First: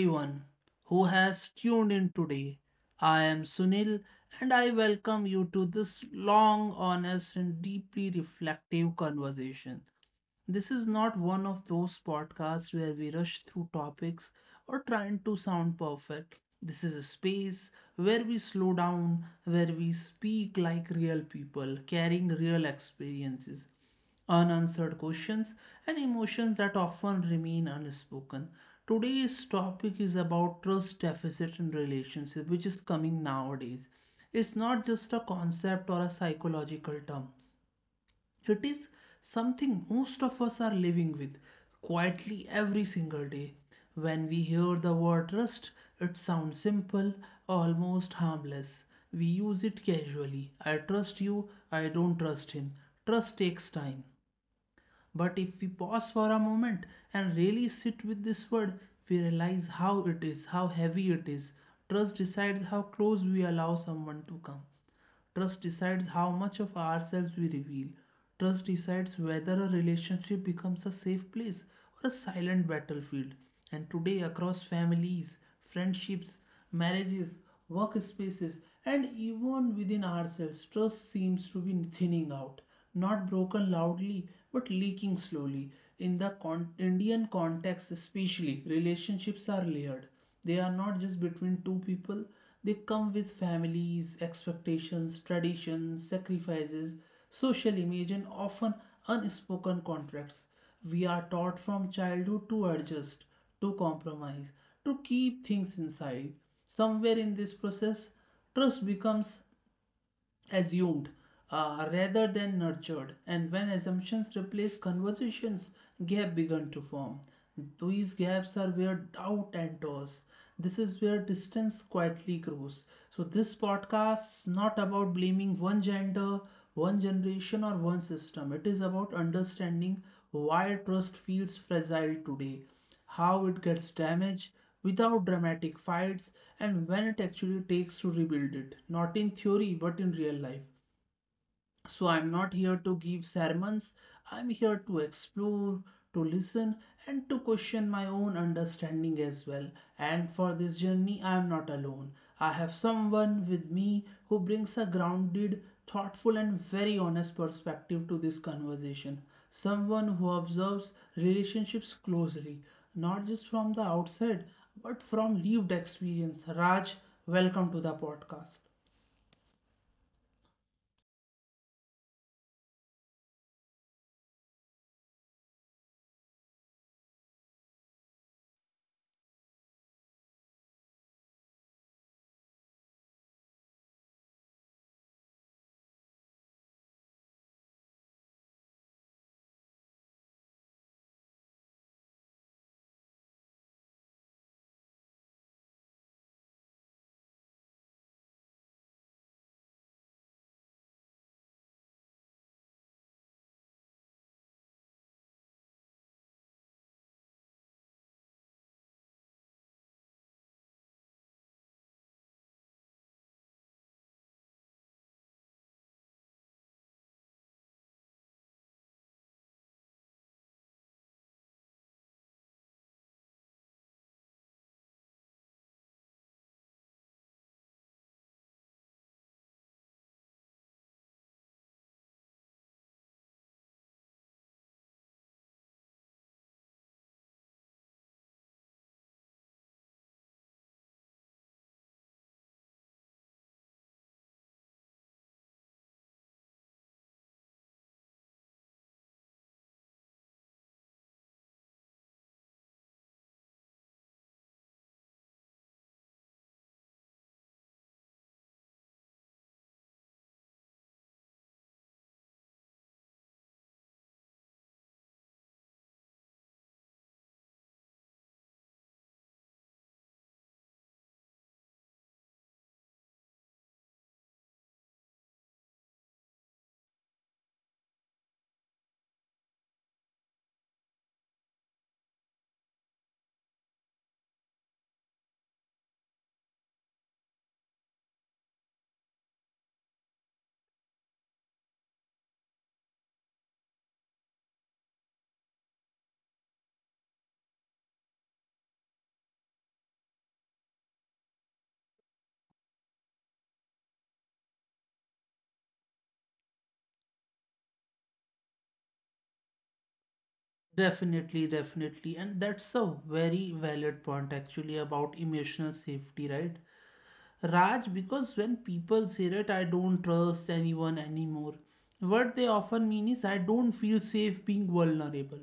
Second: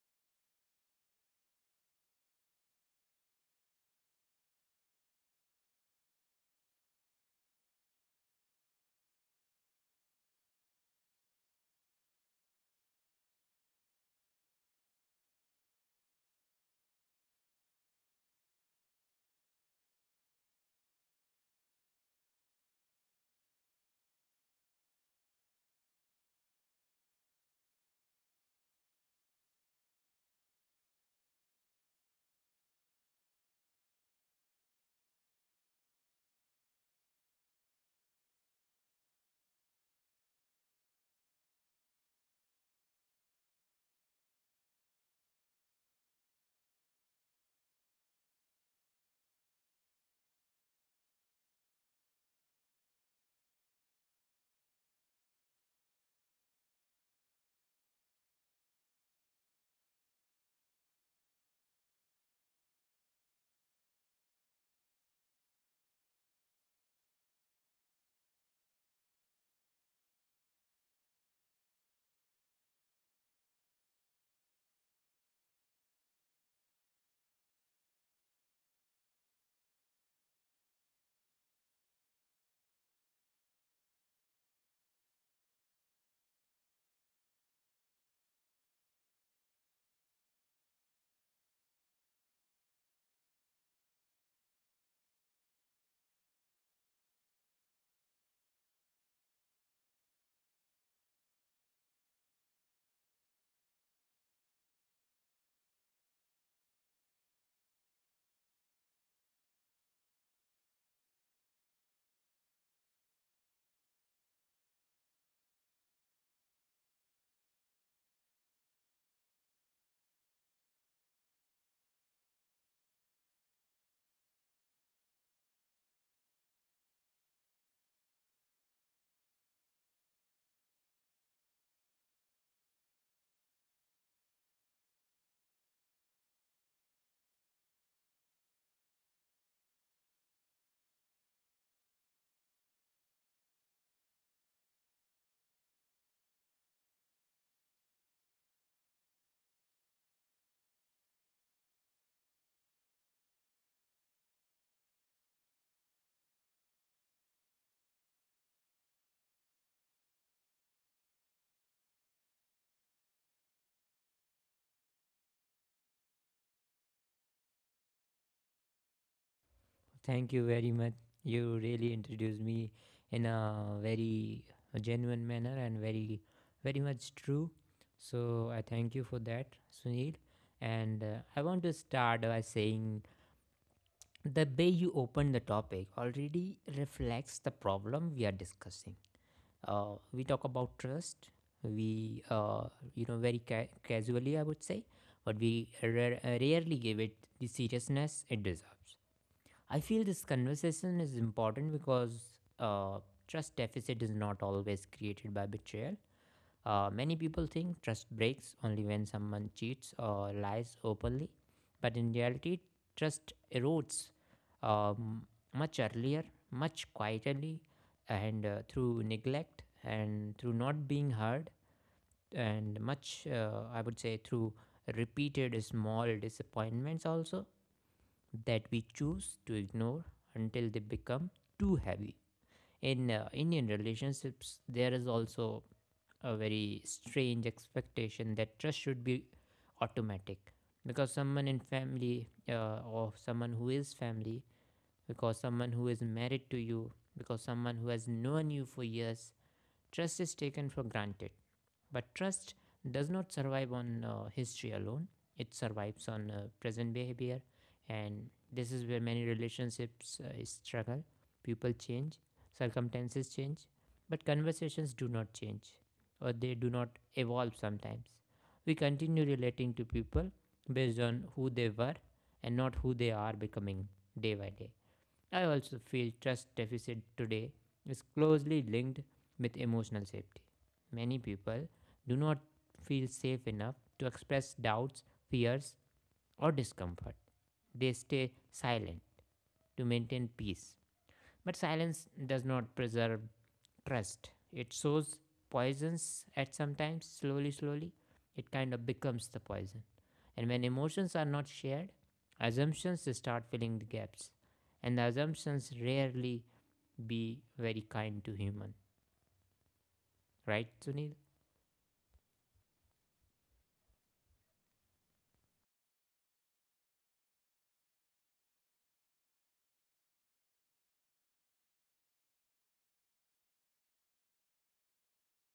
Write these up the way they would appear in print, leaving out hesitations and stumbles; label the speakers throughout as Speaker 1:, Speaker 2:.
Speaker 1: everyone who has tuned in today. I am Sunil and I welcome you to this long, honest, and deeply reflective conversation. This is not one of those podcasts where we rush through topics or trying to sound perfect. This is a space where we slow down, where we speak like real people, carrying real experiences, unanswered questions, and emotions that often remain unspoken. Today's topic is about trust deficit in relationships, which is coming nowadays. It's not just a concept or a psychological term, it is something most of us are living with quietly every single day. When we hear the word rust, it sounds simple, almost harmless. We use it casually. I trust you, I don't trust him. Trust takes time. But if we pause for a moment and really sit with this word, we realize how heavy it is. Trust decides how close we allow someone to come. Trust decides how much of ourselves we reveal. Trust decides whether a relationship becomes a safe place or a silent battlefield. And today, across families, friendships, marriages, workspaces, and even within ourselves, trust seems to be thinning out, not broken loudly but leaking slowly. In the Indian context, especially, relationships are layered. They are not just between two people, they come with families, expectations, traditions, sacrifices, social image, and often unspoken contracts. We are taught from childhood to adjust, to compromise, to keep things inside. Somewhere in this process, trust becomes assumed rather than nurtured, and when assumptions replace conversations, gaps begin to form. These gaps are where doubt enters. This is where distance quietly grows. So this podcast is not about blaming one gender, one generation, or one system. It is about understanding why trust feels fragile today, how it gets damaged without dramatic fights, and when it actually takes to rebuild it, not in theory but in real life. So I'm not here to give sermons. I'm here to explore, to listen, and to question my own understanding as well. And for this journey, I am not alone. I have someone with me who brings a grounded, thoughtful, and very honest perspective to this conversation. Someone who observes relationships closely, not just from the outside, but from lived experience. Raj, welcome to the podcast.
Speaker 2: Thank you very much. You really introduced me in a very genuine manner and very, very much true. So I thank you for that, Sunil. And I want to start by saying the way you opened the topic already reflects the problem we are discussing. We talk about trust. We, you know, very ca- casually, I would say, but we rarely give it the seriousness it deserves. I feel this conversation is important because uh, trust deficit is not always created by betrayal. Many people think trust breaks only when someone cheats or lies openly, but in reality, trust erodes um, much earlier, much quietly, and through neglect and through not being heard, and much, I would say, through repeated small disappointments also that we choose to ignore until they become too heavy. In Indian relationships, there is also a very strange expectation that trust should be automatic because someone in family or someone who is family, because someone who is married to you, because someone who has known you for years, trust is taken for granted. But trust does not survive on history alone, it survives on present behavior. And this is where many relationships struggle. People change, circumstances change, but conversations do not change, or they do not evolve sometimes. We continue relating to people based on who they were and not who they are becoming day by day. I also feel trust deficit today is closely linked with emotional safety. Many people do not feel safe enough to express doubts, fears, or discomfort. They stay silent to maintain peace. But silence does not preserve trust. It sows poisons at sometimes, slowly, slowly. It kind of becomes the poison. And when emotions are not shared, assumptions start filling the gaps. And the assumptions rarely be very kind to human. Right, Sunil?
Speaker 1: Definitely, definitely. And that's a very valid point actually about emotional safety, right, Raj? Because when people say that I don't trust anyone anymore, what they often mean is I don't feel safe being vulnerable.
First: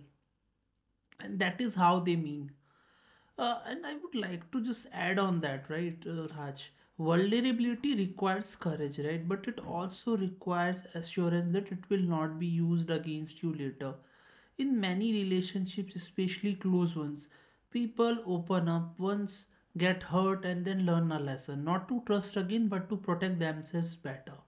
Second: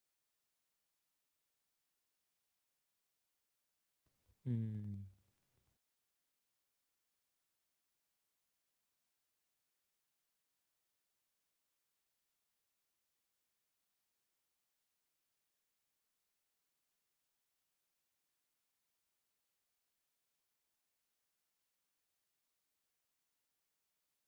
Speaker 1: And that is how they mean. And I would like to just
Speaker 2: Mm,
Speaker 1: add on that, right, Raj? Vulnerability requires courage, right? But it also requires assurance that it will not be used against you later. In many relationships, especially close ones, people open up once, get hurt, and then learn a lesson. Not to trust again, but to protect themselves better.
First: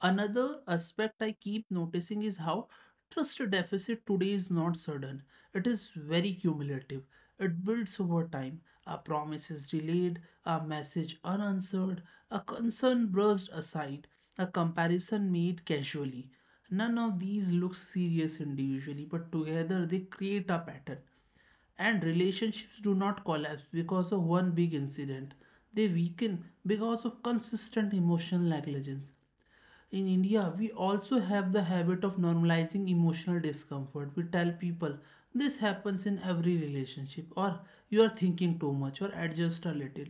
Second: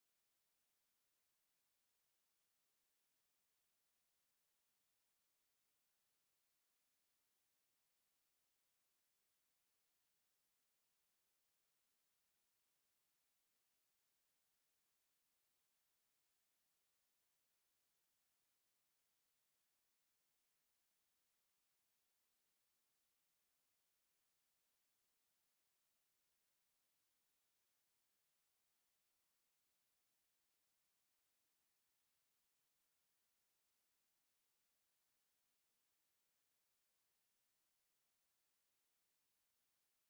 Speaker 1: Another aspect I keep noticing is how trust deficit today is not sudden. It is very cumulative. It builds over time. A promise is delayed, a message unanswered, a concern brushed aside, a comparison made casually. None of these look serious individually, but together they create a pattern. And relationships do not collapse because of one big incident. They weaken because of consistent emotional negligence. In India, we also have the habit of normalizing emotional discomfort. We tell people this happens in every relationship, or you are thinking too much, or adjust a little.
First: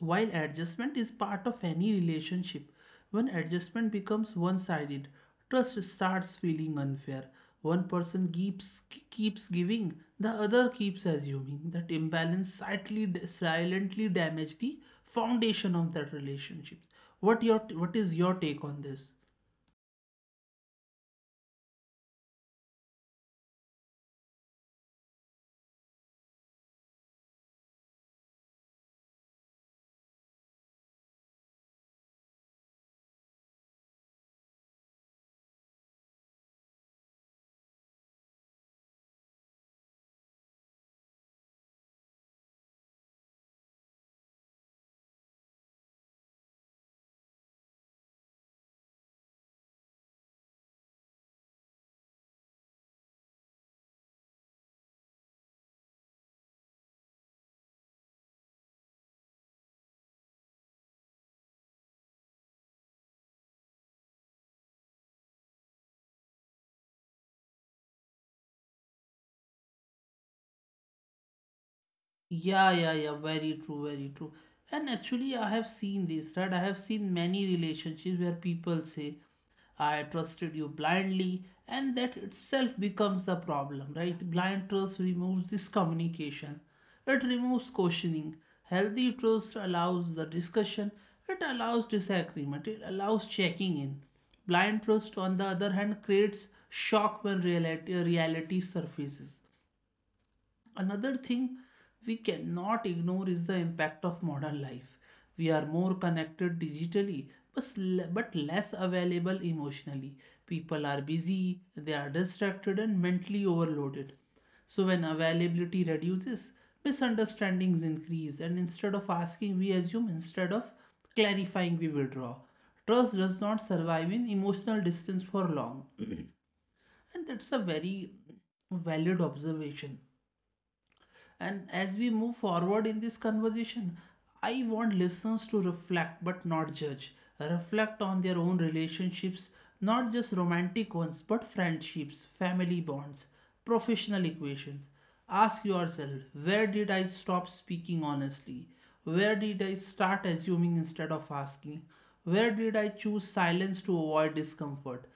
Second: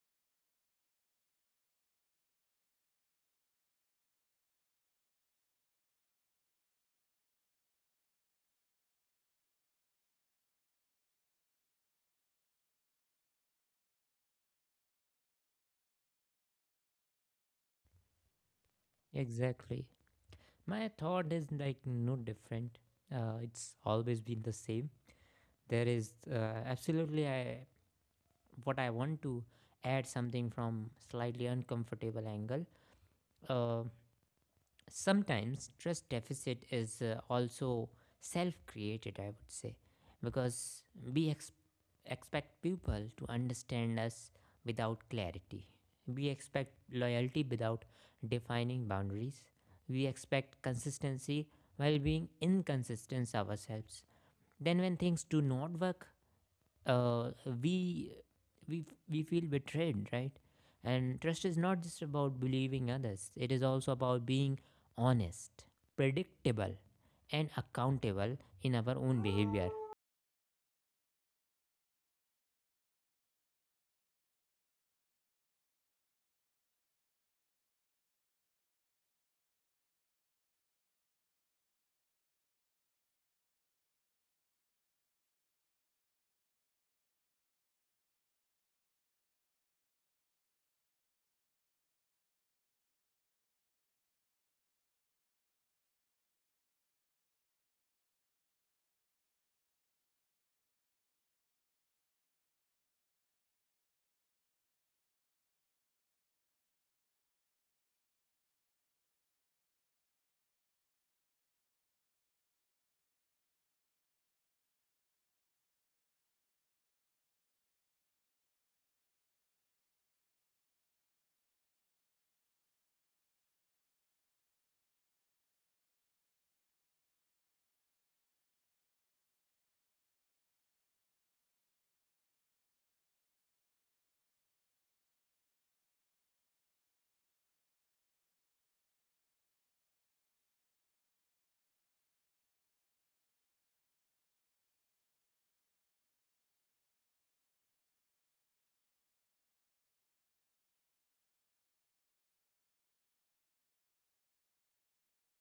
Speaker 1: While adjustment is part of any relationship, when adjustment becomes one sided, trust starts feeling unfair. One person keeps giving, the other keeps assuming. That imbalance silently damages the foundation of that relationship. What is your take on this?
Speaker 2: exactly. My thought is like no different. It's always been the same. There is absolutely, I what I want to add something from slightly uncomfortable angle. Uh, sometimes trust deficit is also self-created, I would say, because we ex- expect people to understand us without clarity. We expect loyalty without defining boundaries. We expect consistency while being inconsistent ourselves. Then, when things do not work, uh, we we feel betrayed, right? And trust is not just about believing others; it is also about being honest, predictable, and accountable in our own behavior.
Speaker 1: Yeah, yeah, yeah, very true, very true. And actually, I have seen this, right? I have seen many relationships where people say, I trusted you blindly, and that itself becomes the problem, right? Blind trust removes this communication, it removes questioning. Healthy trust allows the discussion, it allows disagreement, it allows checking in. Blind trust, on the other hand, creates shock when reality surfaces. Another thing we cannot ignore is the impact of modern life. We are more connected digitally but but less available emotionally. People are busy, they are distracted, and mentally overloaded. So, when availability reduces, misunderstandings increase, and instead of asking, we assume, instead of clarifying, we withdraw. Trust does not survive in emotional distance for long, and that's a very valid observation. And as we move forward in this conversation, I want listeners to reflect but not judge. Reflect on their own relationships, not just romantic ones, but friendships, family bonds, professional equations. Ask yourself, where did I stop speaking honestly? Where did I start assuming instead of asking? Where did I choose silence to avoid discomfort?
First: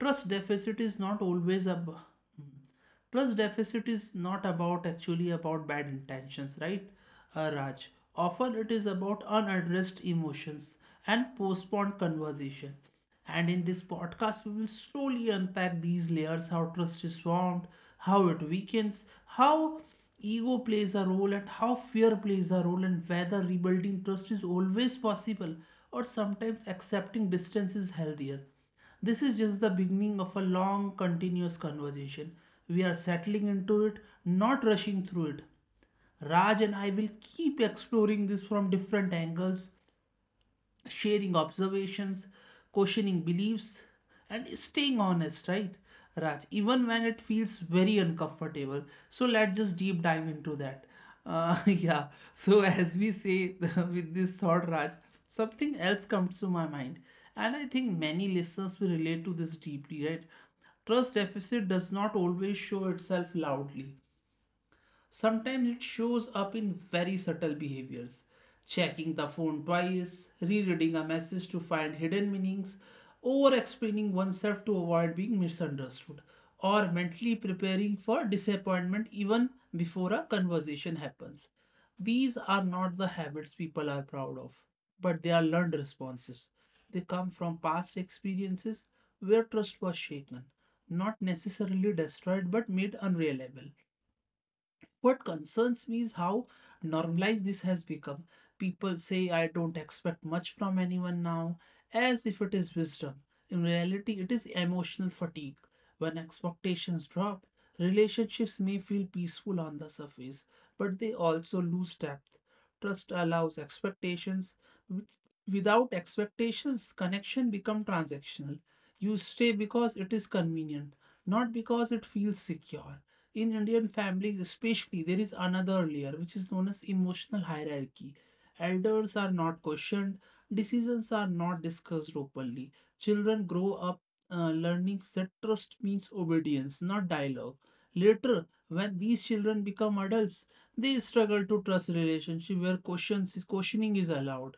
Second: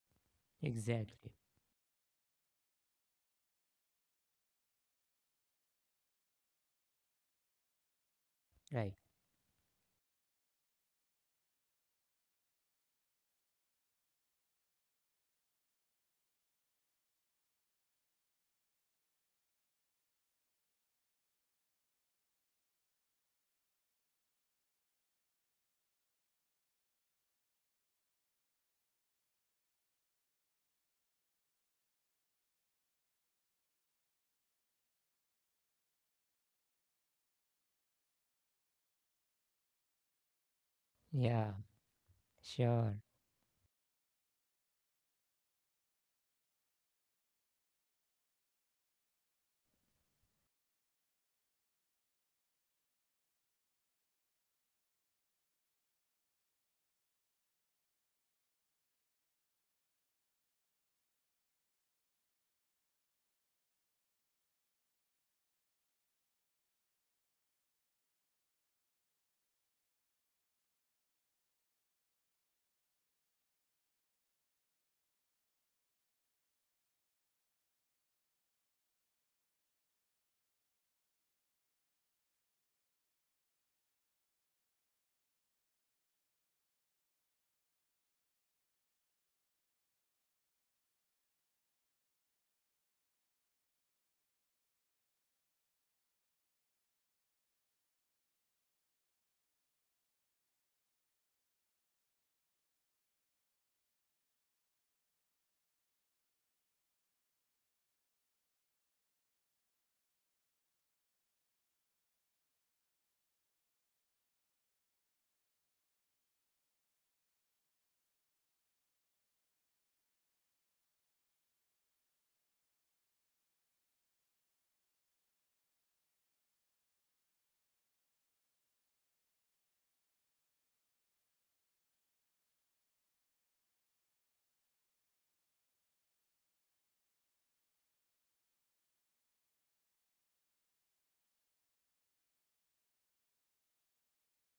Speaker 1: Trust deficit is not
Speaker 2: Exactly.
Speaker 1: always ab- hmm. Trust deficit is not about actually about bad intentions, right, Raj? Often it is
Speaker 2: Right.
Speaker 1: about unaddressed emotions and postponed conversation. And in this podcast we will slowly unpack these layers: how trust is formed, how it weakens, how ego plays a role and how fear plays a role, and whether rebuilding trust is always possible or sometimes accepting distance is healthier. This is just the beginning of a long, continuous conversation. We are settling into it, not rushing through it. Raj and I will keep exploring this from different angles, sharing
Speaker 2: Yeah.
Speaker 1: observations,
Speaker 2: Sure.
Speaker 1: questioning beliefs, and staying honest, right, Raj, even when it feels very uncomfortable. So let's just deep dive into that. Yeah, so as we say with this thought, Raj, something else comes to my mind, and I think many listeners will relate to this deeply, right? Trust deficit does not always show itself loudly. Sometimes it shows up in very subtle behaviors: checking the phone twice, rereading a message to find hidden meanings, over explaining oneself to avoid being misunderstood, or mentally preparing for disappointment even before a conversation happens. These are not the habits people are proud of, but they are learned responses. They come from past experiences where trust was shaken, not necessarily destroyed but made unreliable. What concerns me is how normalized this has become. People say, I don't expect much from anyone now, as if it is wisdom. In reality, it is emotional fatigue. When expectations drop, relationships may feel peaceful on the surface, but they also lose depth. Trust allows expectations. Wi- Without expectations, connection become transactional. You stay because it is convenient, not because it feels secure. In Indian families, especially, there is another layer which is known as emotional hierarchy. Elders are not questioned, decisions are not discussed openly. Children grow up learning that trust means obedience, not dialogue. Later, when these children become adults, they struggle to trust relationship where questions is questioning is allowed.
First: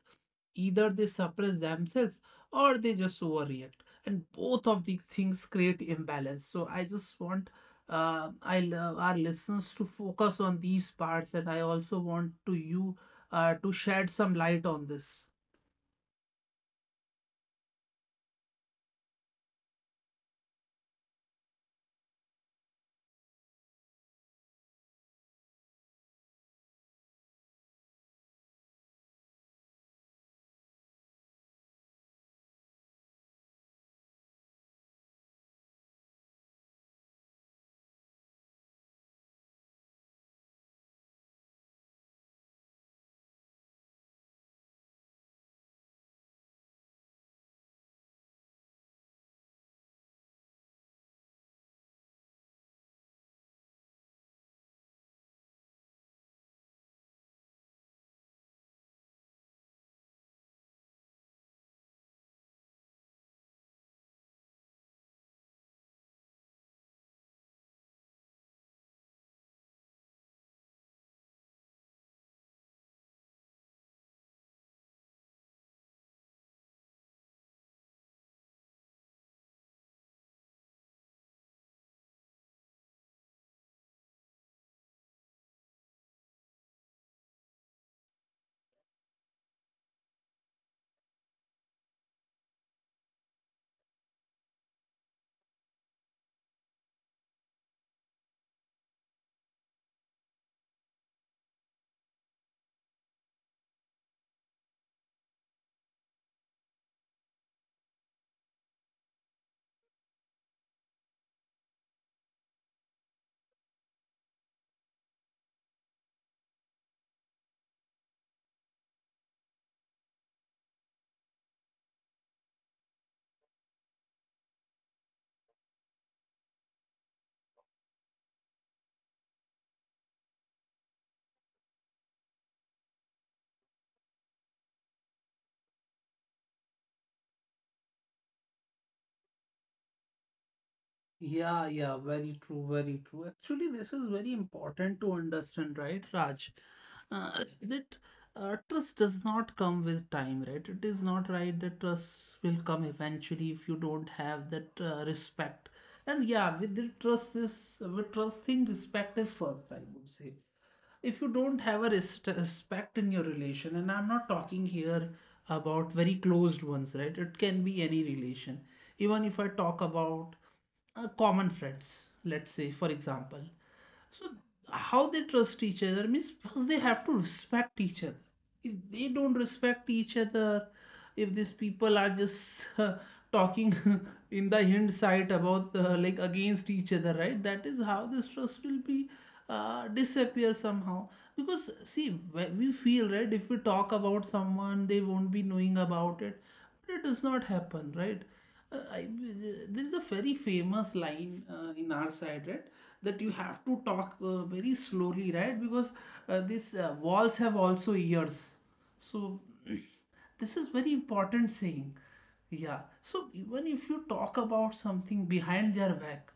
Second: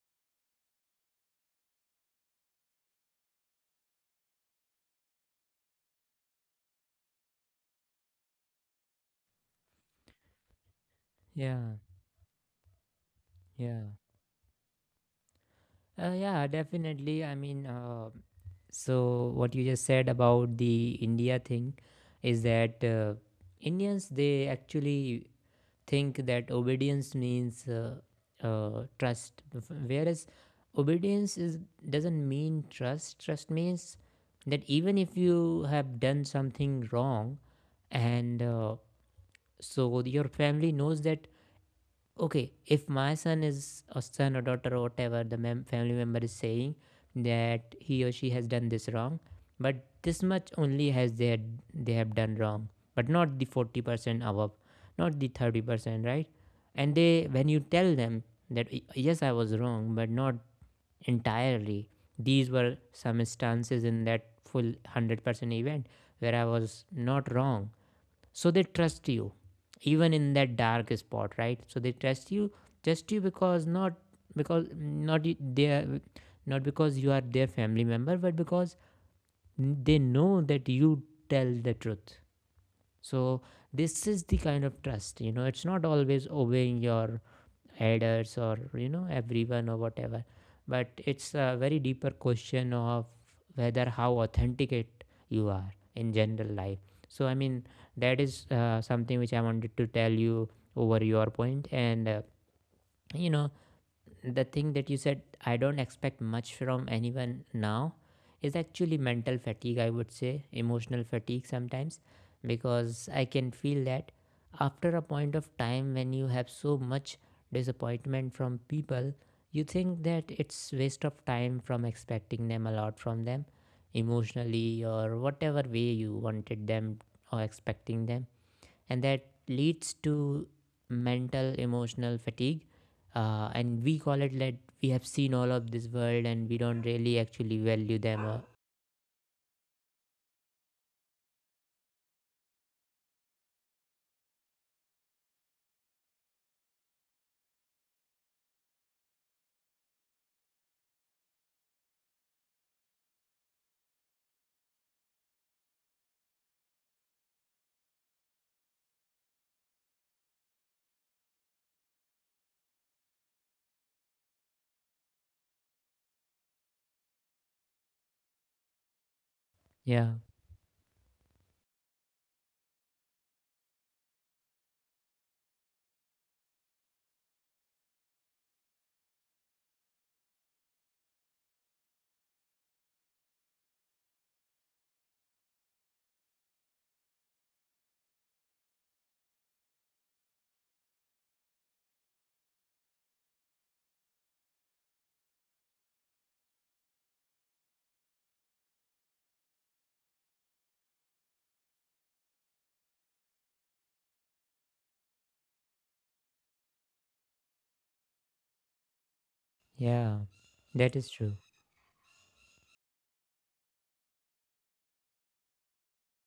Speaker 1: Either they suppress themselves or they just overreact, and both of these things create imbalance. So I just want, I love our listeners to focus on these parts, and I
Speaker 2: Yeah.
Speaker 1: also want to you, to
Speaker 2: Yeah.
Speaker 1: shed some light on this.
Speaker 2: Yeah. Definitely. So what you just said about the India thing is that Indians, they actually think that obedience means trust, whereas obedience is, doesn't mean trust. Trust means that even if you have done something wrong, and so your family knows that, okay, if my son is a son or daughter or whatever family member is saying that he or she has done this wrong, but this much only they have done wrong, but not the 40% above, not the 30%, right? And they, when you tell them that, yes, I was wrong, but not entirely, these were some instances in that full 100% event where I was not wrong," so they trust you even in that dark spot, right? So they trust you, trust you, because because not you- they are not because you are their family member, but because they know that you tell the truth. So this is the kind of trust, you know, it's not always obeying your elders or, you know, everyone or whatever, but it's a very deeper question of whether, how authenticate you are in general life. So I mean, that is something which I wanted to tell you over your point. And you know, the thing that you said, I don't expect much from anyone now, is actually mental fatigue, I would say, emotional fatigue sometimes, because I can feel that after a point of time when you have so much disappointment from people, you think that it's waste of time from expecting them a lot, from them emotionally or whatever way you wanted them or expecting them. And that leads to mental emotional fatigue, and we call it that we have seen all of this world and we don't really actually value them or
Speaker 1: Yeah, yeah, very true, very true. Actually, this is very important to understand, right, Raj? That trust does not come with time, right? It is not right that trust will come eventually if you don't have that respect. And yeah, with the trust, this with trust thing, respect is first, I would say. If you don't have a respect in your relation, and I'm not talking here about very closed ones, right? It can be any relation. Even if I talk
Speaker 2: yeah,
Speaker 1: about common friends, let's say, for example. So how they trust each other means first they have to respect each other. If they don't respect each other, if these people are just talking in the hindsight about, like against each other, right? That is how this trust will be disappear somehow. Because see, we feel, right, if we talk about someone, they won't be knowing about it. But it does not happen, right? Uh, I, there is a very famous line in our side, right? That you have to talk very slowly, right? Because these walls have also ears. So
Speaker 2: yeah,
Speaker 1: this is very
Speaker 2: that is true.
Speaker 1: important saying. Yeah. So even if you talk about something behind their back,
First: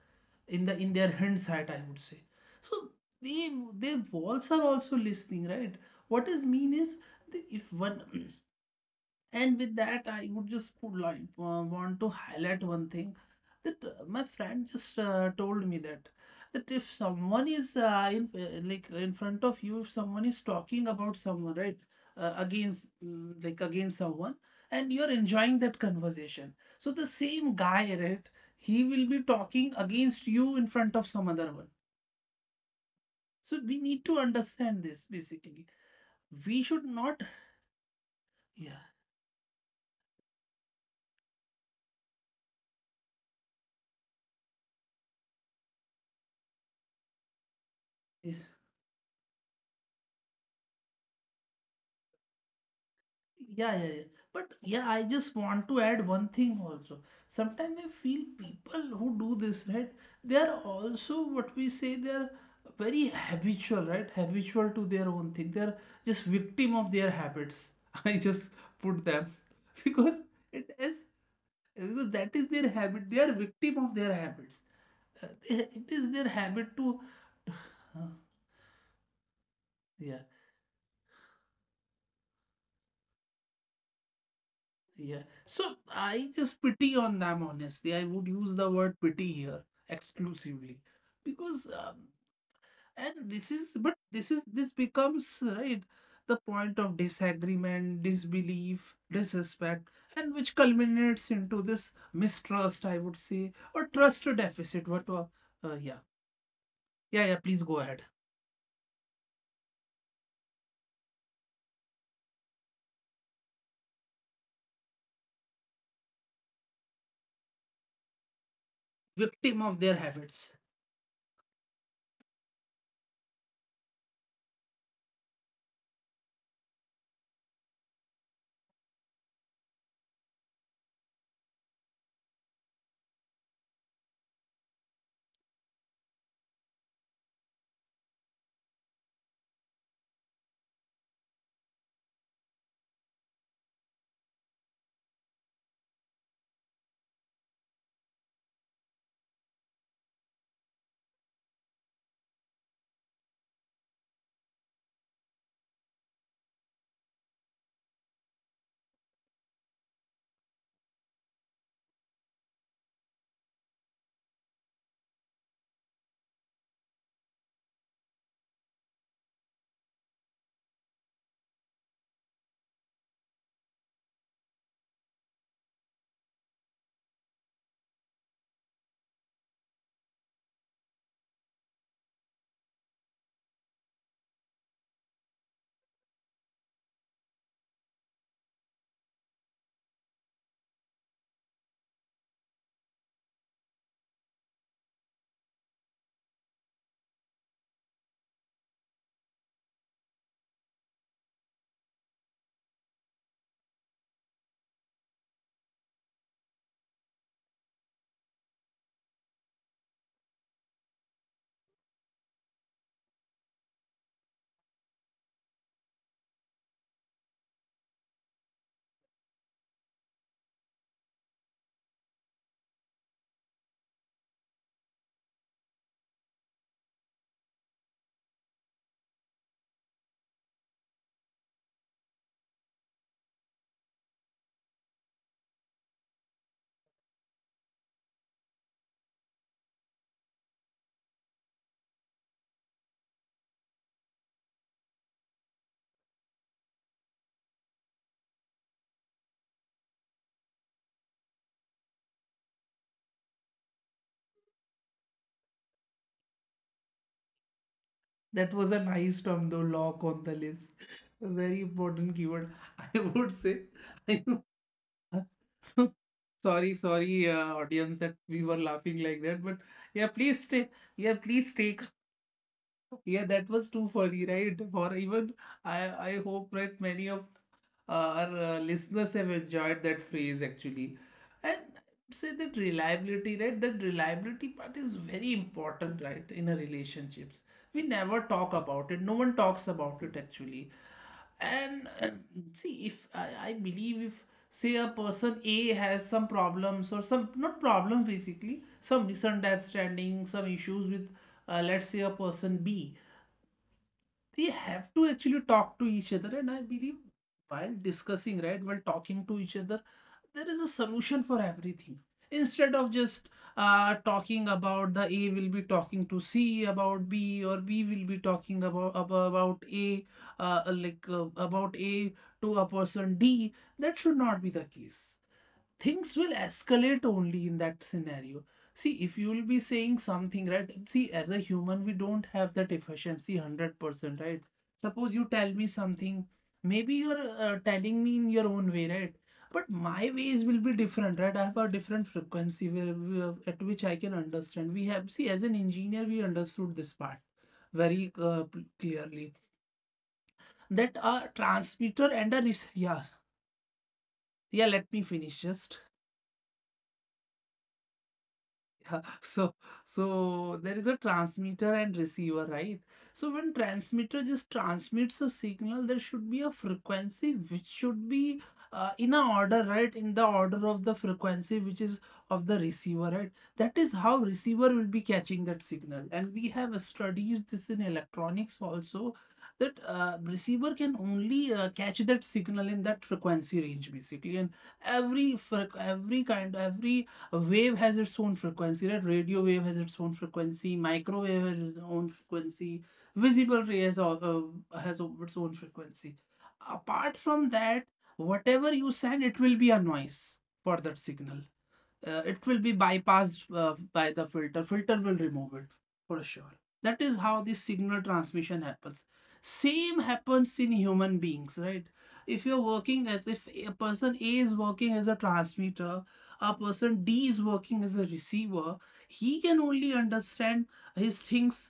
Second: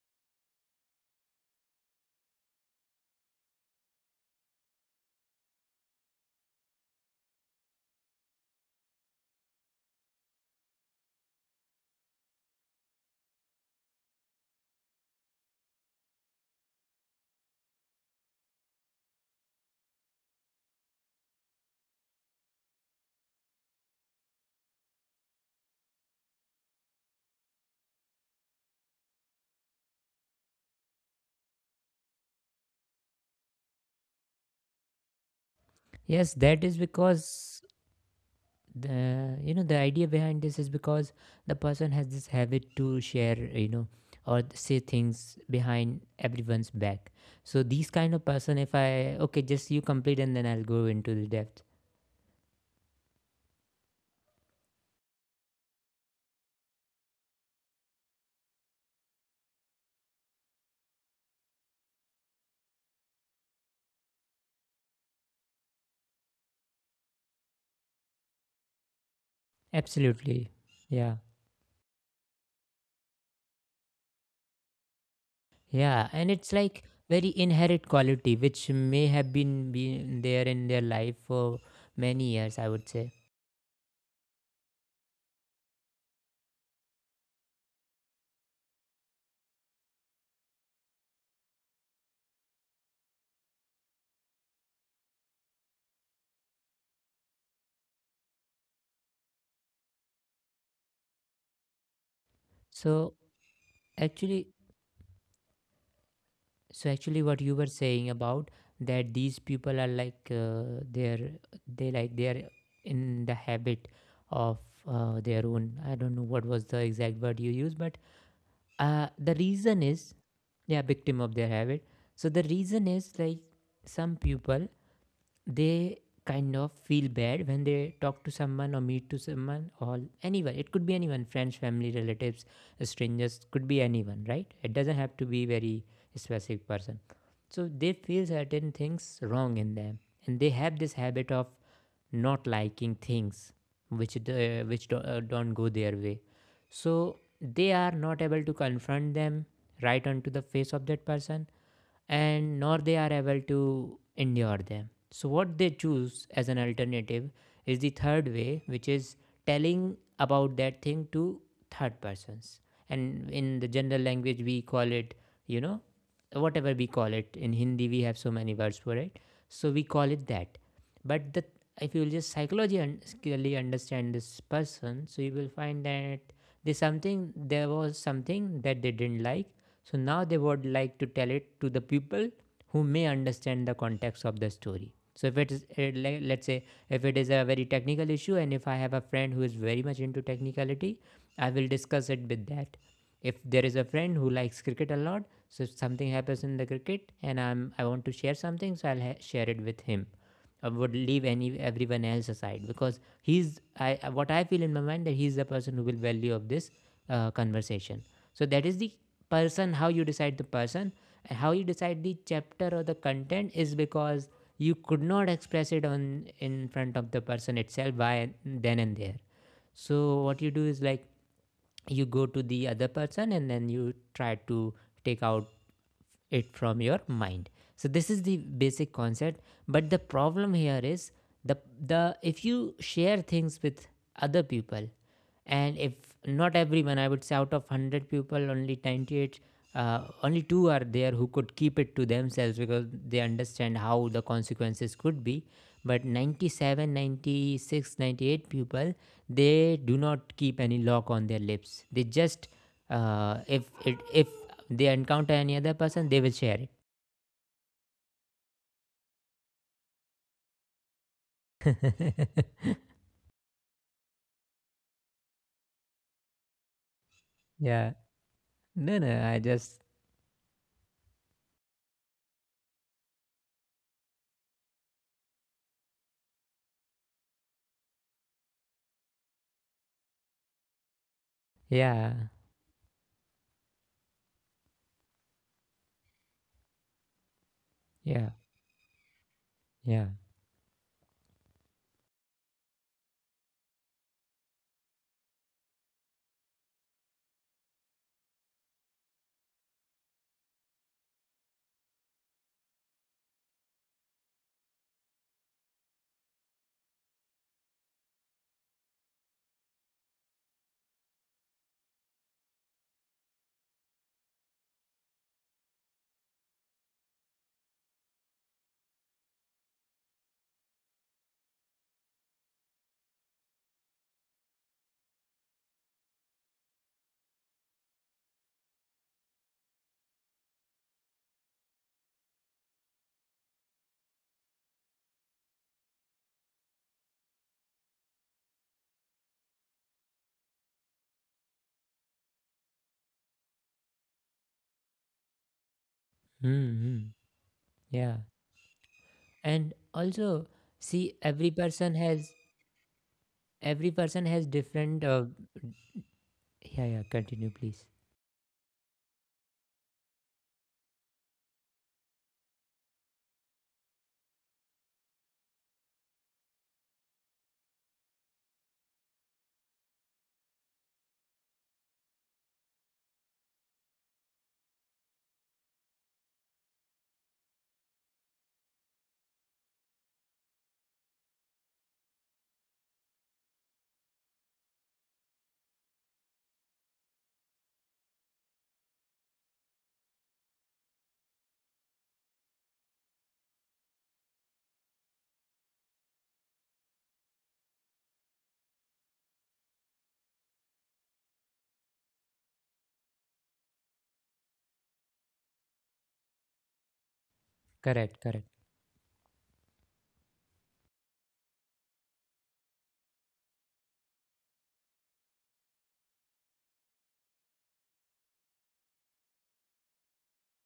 Speaker 1: in their hindsight, I would say. So they, their walls are also listening, right? What is mean is if one and with that, I would just would like, want to highlight one thing that, my friend just told me that, if someone is, in like in front of you, if someone is talking about someone, right, against, like against someone, and you're enjoying that conversation, so the same guy, right, he will be talking against you in front of some other one. So we need to understand this basically.
Speaker 2: Yes, that
Speaker 1: We
Speaker 2: is
Speaker 1: should not,
Speaker 2: because,
Speaker 1: yeah.
Speaker 2: the you know, the idea behind this is because the person has this habit to share, you know, or say things behind everyone's back. So these kind of
Speaker 1: Yeah.
Speaker 2: person, if I, okay, just you complete and then I'll go into the depth.
Speaker 1: Yeah, yeah, yeah. But yeah, I just want to add one thing also. Sometimes I feel people who do this, right? They are also what we say, they are very habitual, right? Habitual to their own thing. They are just victim of their habits. I just put them because
Speaker 2: Absolutely.
Speaker 1: it is
Speaker 2: Yeah.
Speaker 1: because that is their habit. They are victim of their habits. It
Speaker 2: Yeah,
Speaker 1: is
Speaker 2: and
Speaker 1: their
Speaker 2: it's like
Speaker 1: habit to,
Speaker 2: very inherent quality which may have been
Speaker 1: yeah.
Speaker 2: there in their life for many years, I would say.
Speaker 1: Yeah. So I just pity on them, honestly. I would use the word pity here exclusively because, and this is, but this is, this becomes, right, the point of disagreement, disbelief, disrespect, and which culminates into this mistrust, I
Speaker 2: So
Speaker 1: would say, or trust
Speaker 2: actually,
Speaker 1: deficit. What, yeah.
Speaker 2: so actually,
Speaker 1: Yeah,
Speaker 2: what
Speaker 1: yeah,
Speaker 2: you were
Speaker 1: please go
Speaker 2: saying
Speaker 1: ahead.
Speaker 2: about, that these people are like they're they're in the habit of their own. I don't know what was the exact word you used, but the
Speaker 1: Victim
Speaker 2: reason
Speaker 1: of their
Speaker 2: is,
Speaker 1: habits.
Speaker 2: they are victim of their habit. So the reason is like, some people, they kind of feel bad when they talk to someone or meet to someone or anyone, it could be anyone, friends, family, relatives, strangers, could be anyone, right? It doesn't have to be very specific person. So they feel certain things wrong in them, and they have this habit of not liking things which the, which do, don't go their way. So they are not able to confront them right onto the face of that person, and nor they are able to endure them. So what they choose as an alternative is the third way, which is telling about that thing to third persons. And in the general language we call it, you know, whatever we call it. In Hindi we have so many words for it. So we call it that. But the, if you will just psychologically understand this person, so you will find that there's something, there was something that they didn't like. So now they would like to tell it to the people who may understand the context of the story. So if it is let's say if it is a very technical issue and if I have a friend who is very much into technicality, I will discuss it with that. If there is a friend who likes cricket a lot, so if something happens in the cricket and I want to share something, so I'll share it with him. I would leave any everyone else aside because he's, I, what I feel in my mind that he's the person who will value of this conversation. So that is the person, how you decide the person and how you decide the chapter or the content, is because you could not express it on, in front of the person itself by then and there. So what you do is like, you go to the other person and then you try to take out it from your mind. So this is the basic concept. But the problem here is, the the if you share things with other people, and if not everyone, I would say out of 100 people only 98, only two are there who could keep it to themselves because they understand how the consequences could be, but 97, 96, 98 people, they do not keep any lock on their lips. They just, if they encounter any other person, they will share
Speaker 1: That was a nice term though, lock on the lips. A very important
Speaker 2: it.
Speaker 1: keyword, I would say. So, sorry, sorry,
Speaker 2: Yeah.
Speaker 1: audience, that we were
Speaker 2: no
Speaker 1: laughing
Speaker 2: no
Speaker 1: like
Speaker 2: I
Speaker 1: that. But
Speaker 2: just
Speaker 1: yeah, please stay. Yeah, please take. Yeah, that was too funny, right? For even I hope that many of our listeners have enjoyed that phrase actually. And
Speaker 2: Yeah,
Speaker 1: I'd say that reliability, right, that reliability part is very important, right, in a relationships. We never
Speaker 2: yeah,
Speaker 1: talk about it. No one talks about
Speaker 2: yeah.
Speaker 1: it actually. And see, if I believe, if say a person A has some problems or some, not problems basically, some misunderstanding, some issues with let's say a person B, they have to actually talk to each other. And I believe, while discussing, right, while talking to each other, there is a solution for everything, instead of just talking about, the A will be talking to C about B, or B will be talking about about A, like about A, to a person D. That should not be the case. Things will escalate only in that scenario. See, if you will be saying something, right? See, as a human, we don't have that efficiency 100%, right? Suppose you tell me something, maybe you're telling me in your own way, right? But my ways will be different, right? I have a different frequency where at which I can understand. We have, see, as an engineer, we understood
Speaker 2: Mm-hmm.
Speaker 1: this part
Speaker 2: Yeah.
Speaker 1: very clearly,
Speaker 2: And also,
Speaker 1: that
Speaker 2: see,
Speaker 1: a
Speaker 2: every person
Speaker 1: transmitter
Speaker 2: has,
Speaker 1: and a rec-, yeah.
Speaker 2: every person has
Speaker 1: Yeah, let
Speaker 2: different,
Speaker 1: me finish, just.
Speaker 2: yeah, yeah, continue please.
Speaker 1: Yeah, so there is a transmitter and receiver, right? So when transmitter just transmits a signal, there should be a frequency which should be in a order, right? In the order of the frequency, which is of the receiver, right? That is how receiver will be catching that signal. And we have studied this in electronics also, that receiver can only catch that signal in that frequency range basically. And every freq- every kind every a wave has its own frequency, right? Radio wave has its own frequency, microwave has its own frequency, visible ray has, has its own frequency. Apart from that, whatever you send, it will be a noise for that signal. It will be bypassed by the filter. Filter will remove it, for sure. That is how this signal transmission
Speaker 2: Correct,
Speaker 1: happens.
Speaker 2: correct.
Speaker 1: Same happens in human beings, right? If you're working, as if a person A is working as a transmitter, a person D is working as a receiver, he can only understand his things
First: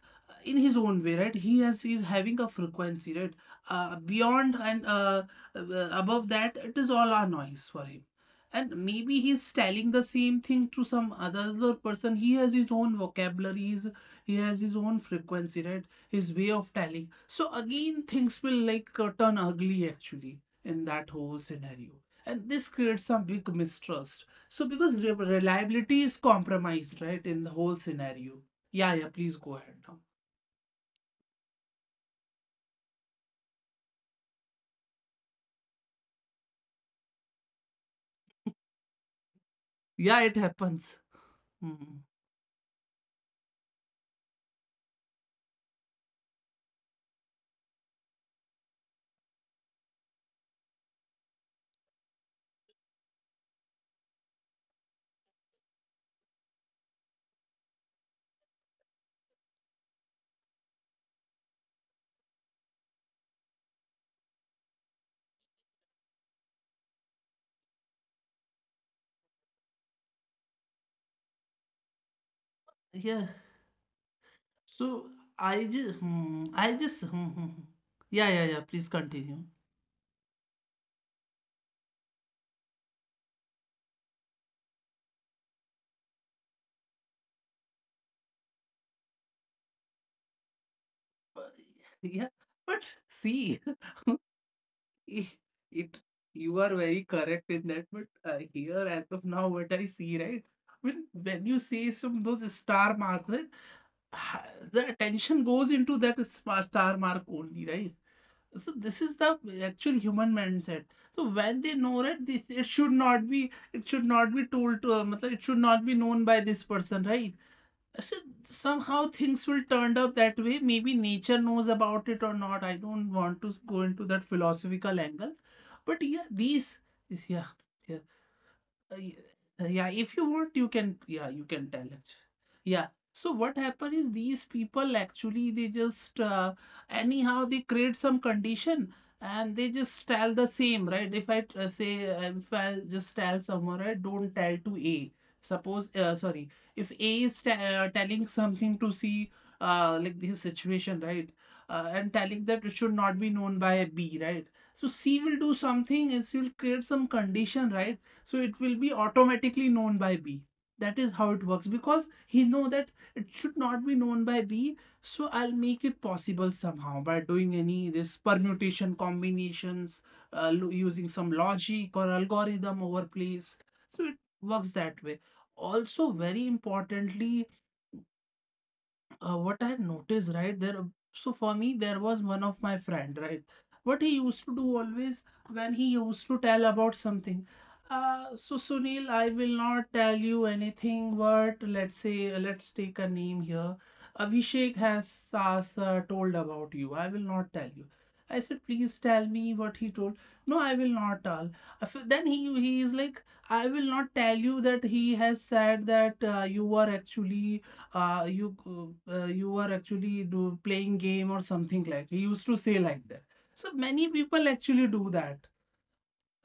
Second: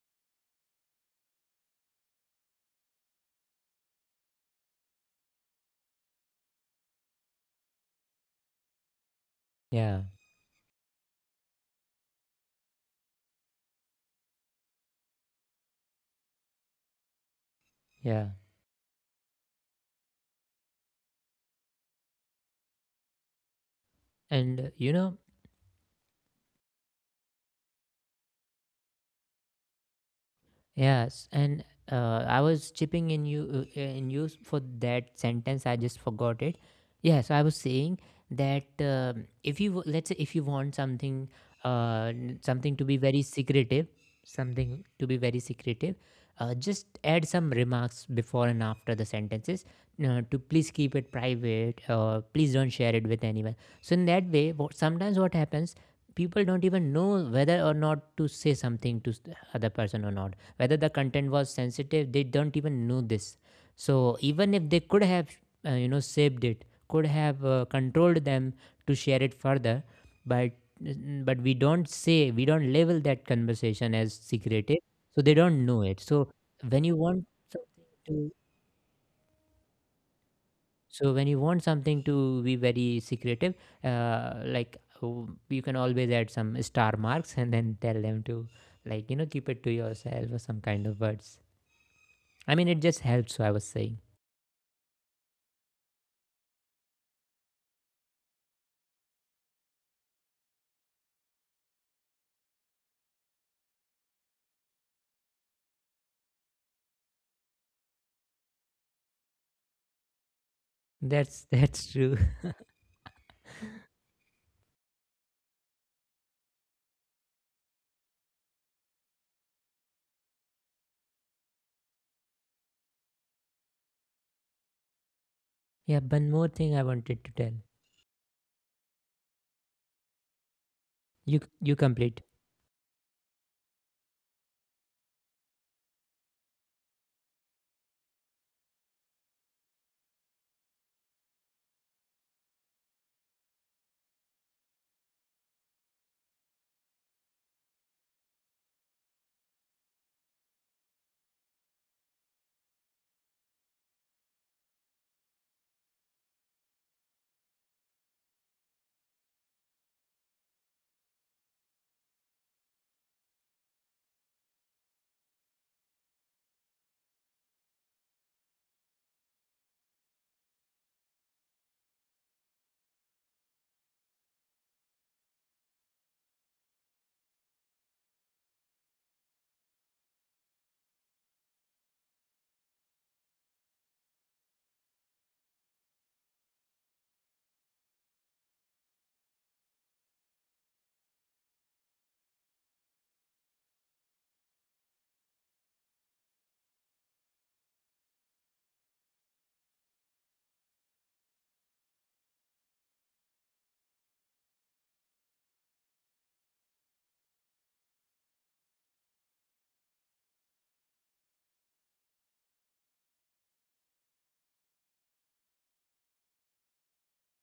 Speaker 1: in his own way, right? He has he is having a frequency, right? Beyond and, above that, it is all our noise for him. And maybe he's telling the
Speaker 2: Yeah,
Speaker 1: same thing to some other person. He has his own vocabulary, he has his own frequency, right? His way of telling. So again things
Speaker 2: yeah.
Speaker 1: will like turn ugly actually, in that whole scenario. And this creates some big mistrust, so
Speaker 2: And
Speaker 1: because
Speaker 2: you know,
Speaker 1: reliability is compromised, right, in the whole scenario. Yeah, yeah, please go ahead now.
Speaker 2: yes, and I was chipping in you for that sentence. I just forgot it. Yeah, so I was saying that, if
Speaker 1: Yeah, it
Speaker 2: let's say if you
Speaker 1: happens.
Speaker 2: want something,
Speaker 1: Hmm.
Speaker 2: something to be very secretive, something to be very secretive, just add some remarks before and after the sentences, to please keep it private or please don't share it with anyone. So in that way, what, sometimes what happens, people don't even know whether or not to say something to the other person or not, whether the content was sensitive, they don't even know this. So even if they could have, you know, saved it, could have, controlled them to share it further, but but we don't say, we don't label that conversation
Speaker 1: Yeah,
Speaker 2: as secretive, so they don't know
Speaker 1: so
Speaker 2: it. So
Speaker 1: i
Speaker 2: when you
Speaker 1: just
Speaker 2: want
Speaker 1: hmm,
Speaker 2: something
Speaker 1: I just
Speaker 2: to,
Speaker 1: hmm, hmm, hmm. Yeah, yeah, yeah, please continue.
Speaker 2: so when you want something to be very secretive, you can always add some star marks and then tell them to, like, you know, keep it to yourself or some kind of words.
Speaker 1: Uh, Yeah,
Speaker 2: I mean,
Speaker 1: but
Speaker 2: it just
Speaker 1: see,
Speaker 2: helps. So I was saying
Speaker 1: it, it- you are very correct in that. But here, as of now, what I see, right? When you say some those star marks, right, the attention goes into that star mark only, right? So this is the actual human mindset.
Speaker 2: that's
Speaker 1: So when
Speaker 2: that's
Speaker 1: they
Speaker 2: true.
Speaker 1: know that this it should not be, it should not be told to, matlab, it should not be known by this person, right? So somehow things will turned up that way. Maybe nature knows about it or not. I don't want to go into that philosophical
Speaker 2: Yeah,
Speaker 1: angle.
Speaker 2: one more thing I
Speaker 1: But yeah,
Speaker 2: wanted to tell
Speaker 1: these, yeah, yeah. Uh, y- yeah, if you
Speaker 2: you.
Speaker 1: want, you
Speaker 2: You
Speaker 1: can, yeah,
Speaker 2: complete.
Speaker 1: you can tell it. Yeah, so what happened is, these people actually, they just anyhow they create some condition, and they just tell the same, right? If I t- say if I just tell someone, right, don't tell to A, suppose, sorry, if A is telling something to C, like this situation, right, and telling that it should not be known by B, right. So C will do something and she will create some condition, right. So it will be automatically known by B. That is how it works, because he know that it should not be known by B. So I'll make it possible somehow by doing any this permutation combinations, using some logic or algorithm over place. So it works that way. Also very importantly, what I have noticed, right there. So for me, there was one of my friend, right. What he used to do always, when he used to tell about something. So Sunil, I will not tell you anything. But let's say, let's take a name here. Abhishek has told about you. I will not tell you. I said, please tell me what he told. No, I will not tell. Then he is like, I will not tell you that he has said that you were actually, you are actually do playing game or something. Like, he used to say like that. So many people actually do that,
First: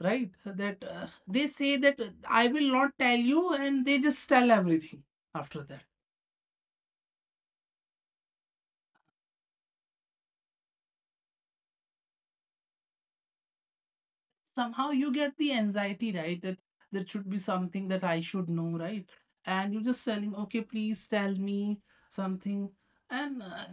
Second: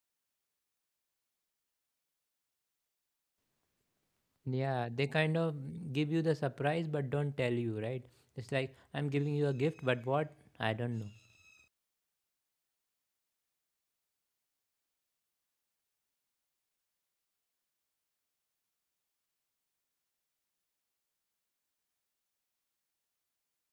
Speaker 1: right? That they say that I will not tell you, and they just tell
Speaker 2: Yeah,
Speaker 1: everything
Speaker 2: they kind
Speaker 1: after that.
Speaker 2: of give you the surprise, but don't tell you, right? It's like I'm giving you a gift, but what? I don't know.
Speaker 1: Somehow you get the anxiety, right? That should be something that I should know, right? And you're just telling, okay, please tell me something. And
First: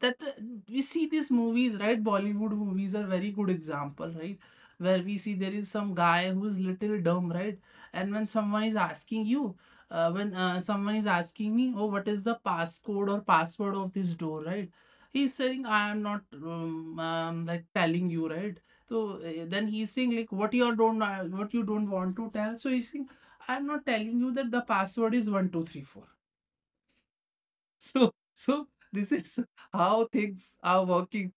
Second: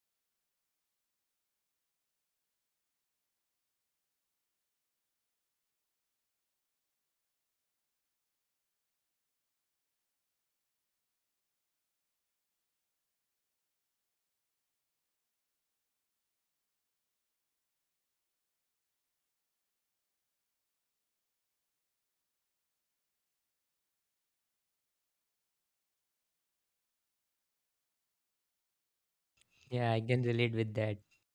Speaker 1: that we see these movies, right? Bollywood movies are very good example, right? Where we see there is some guy who is little dumb, right? And when someone is asking you, when someone is asking me, oh, what is the passcode or password of this door, right? He's saying, I am not like telling you, right? So then he's saying like what you don't, want to tell. So he's saying, I'm not telling you that the password is 1234. So this is
Speaker 2: Yeah, I
Speaker 1: how
Speaker 2: can relate
Speaker 1: things
Speaker 2: with
Speaker 1: are
Speaker 2: that.
Speaker 1: working.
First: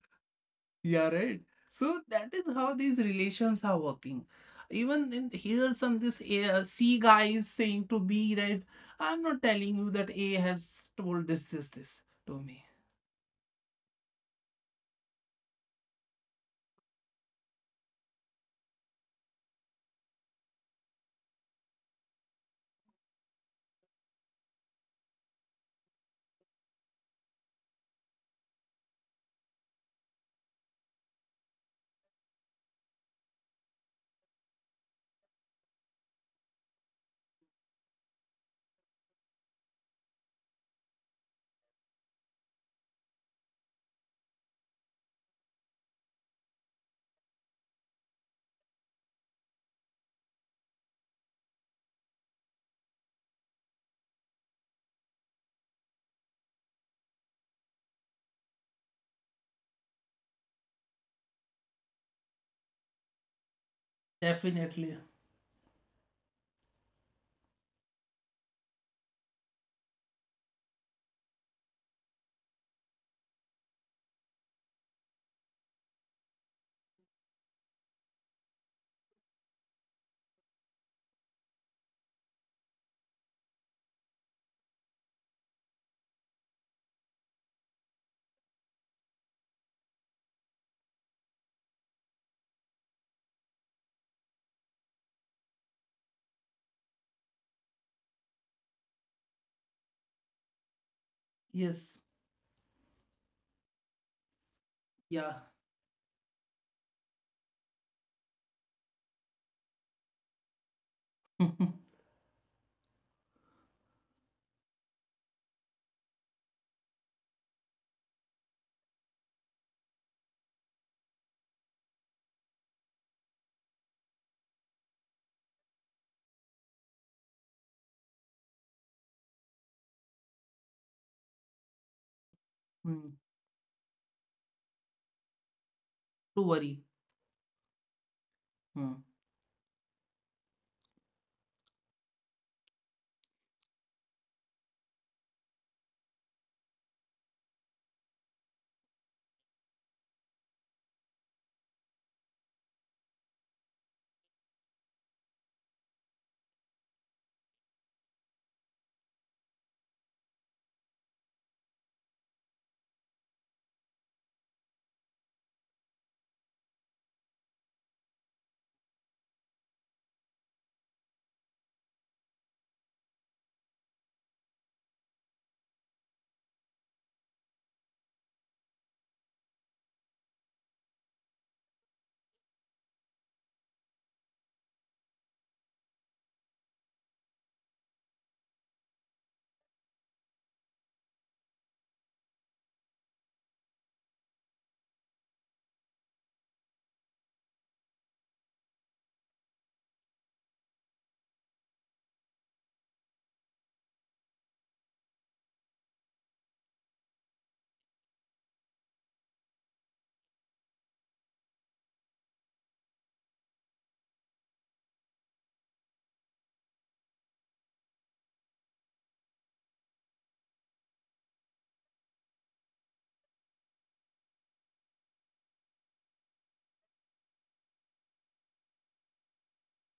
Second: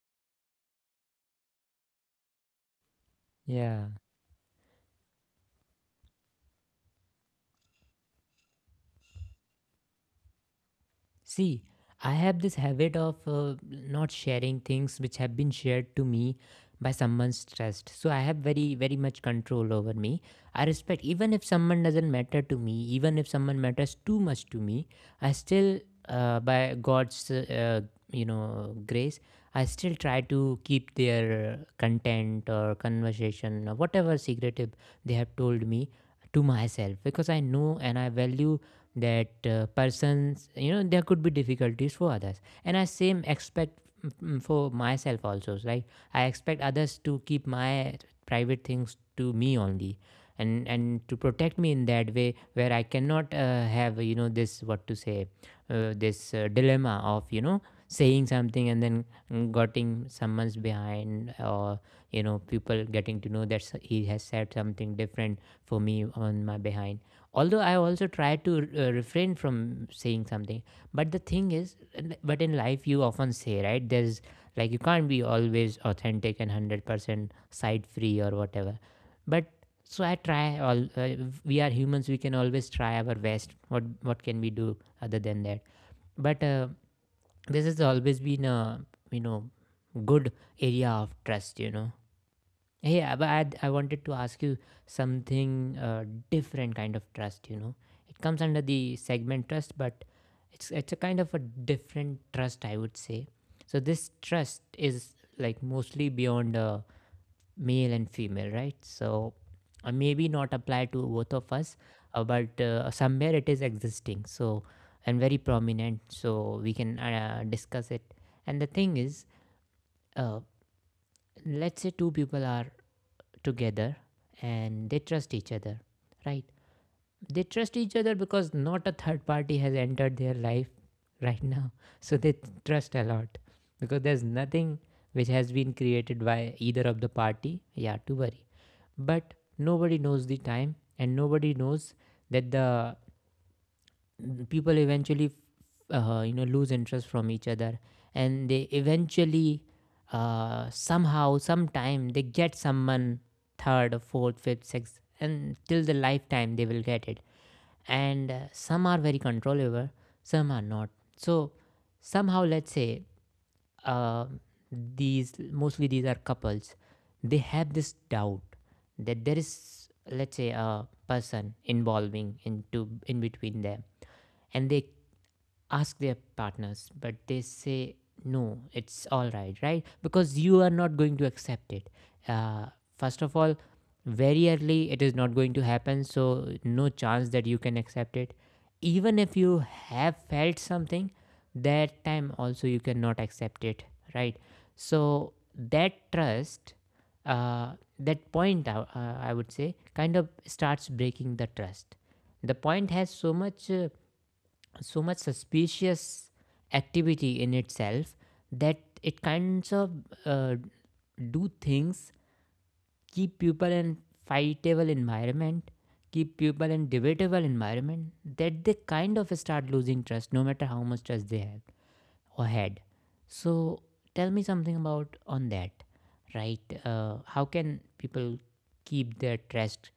Speaker 1: Yeah, right. So that is how these relations are
Speaker 2: Yeah.
Speaker 1: working. Even in here, C guy is saying to B, right? I'm not telling you that A has told this
Speaker 2: See,
Speaker 1: this this
Speaker 2: I
Speaker 1: to
Speaker 2: have this
Speaker 1: me.
Speaker 2: habit of not sharing things which have been shared to me by someone stressed. So I have very, very much control over me. I respect, even if someone doesn't matter to me, even if someone matters too much to me, I still, by God's, you know, grace, I still try to keep their content or conversation or whatever secretive they have told me to myself because I know and I value that persons, you know, there could be difficulties for others, and I same expect for myself also, like I expect others to keep my private things to me only, and to protect me in that way where I cannot have, you know, this, what to say, this dilemma of, you know, saying something and then getting someone's behind, or you know, people getting to know that he has said
Speaker 1: Definitely.
Speaker 2: something different for me on my behind. Although I also try to refrain from saying something, but the thing is, but in life you often say, right, there's like you can't be always authentic and 100% side free or whatever, but so I try all we are humans, we can always try our best. What can we do other than that? But this has always been a, you know, good area of trust, you know. Hey, I wanted to ask you something, different kind of trust. You know, it comes under the segment trust, but it's a kind of a
Speaker 1: Yes.
Speaker 2: different trust, I would say. So this trust is
Speaker 1: Yeah.
Speaker 2: like mostly beyond male and female, right? So maybe not apply to both of
Speaker 1: Hmm.
Speaker 2: us, but somewhere it is existing. So and very prominent. So we can discuss it. And the thing is, uh, let's say two people are together and they trust each other, right? They trust each other because not a third party has entered their life right now. So they trust a lot because there's nothing which has been created
Speaker 1: Don't
Speaker 2: by
Speaker 1: worry.
Speaker 2: either of the party, yeah, to worry.
Speaker 1: Hmm.
Speaker 2: But nobody knows the time, and nobody knows that the people eventually you know, lose interest from each other. And they eventually somehow sometime they get someone third or fourth, fifth, sixth, and till the lifetime they will get it. And some are very controllable, some are not. So somehow, let's say, uh, these, mostly these are couples, they have this doubt that there is, let's say, a person involving into in between them, and they ask their partners, but they say no, it's all right, right? Because you are not going to accept it. Uh, first of all, very early it is not going to happen, so no chance that you can accept it. Even if you have felt something, that time also you cannot accept it, right? So that trust, uh, that point, I would say, kind of starts breaking the trust. The point has so much. So much suspicious activity in itself that it kinds of uh, do things, keep people in fightable environment, keep people in debatable environment, that they kind of start losing trust no matter how much trust they have or had. So tell me something about on that, right? How can people keep their trust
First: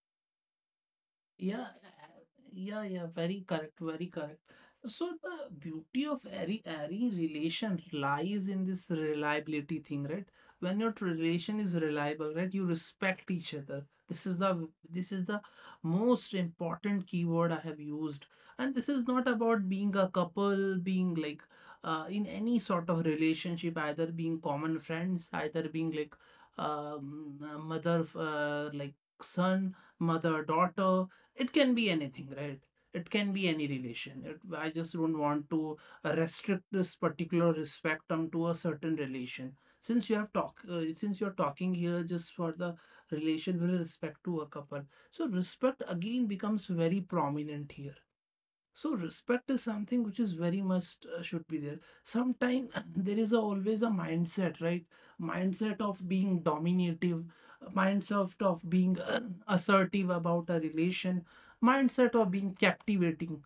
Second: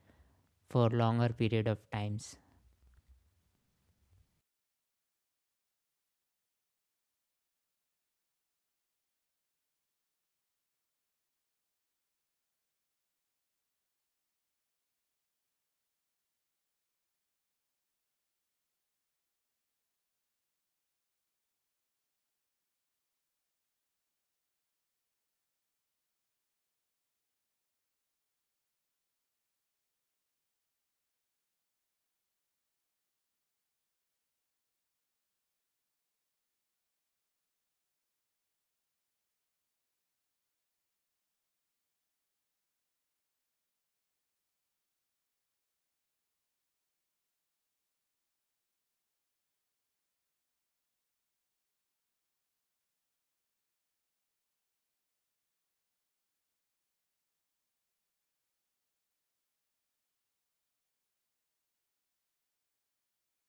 Speaker 2: for longer
Speaker 1: Yeah,
Speaker 2: period of times?
Speaker 1: yeah, yeah, very correct, very correct. So the beauty of any relation lies in this reliability thing, right? When your relation is reliable, right, you respect each other. This is the most important keyword I have used. And this is not about being a couple, being like in any sort of relationship, either being common friends, either being like, mother, like son, mother, daughter. It can be anything, right? It can be any relation. I just don't want to restrict this particular spectrum to a certain relation. Since you have talk uh, since you're talking here just for the relation with respect to a couple, so respect again becomes very prominent here. So respect is something which is very much should be there. Sometimes there is always a mindset, right? Mindset of being dominative, mindset of being assertive about a relation, mindset of being captivating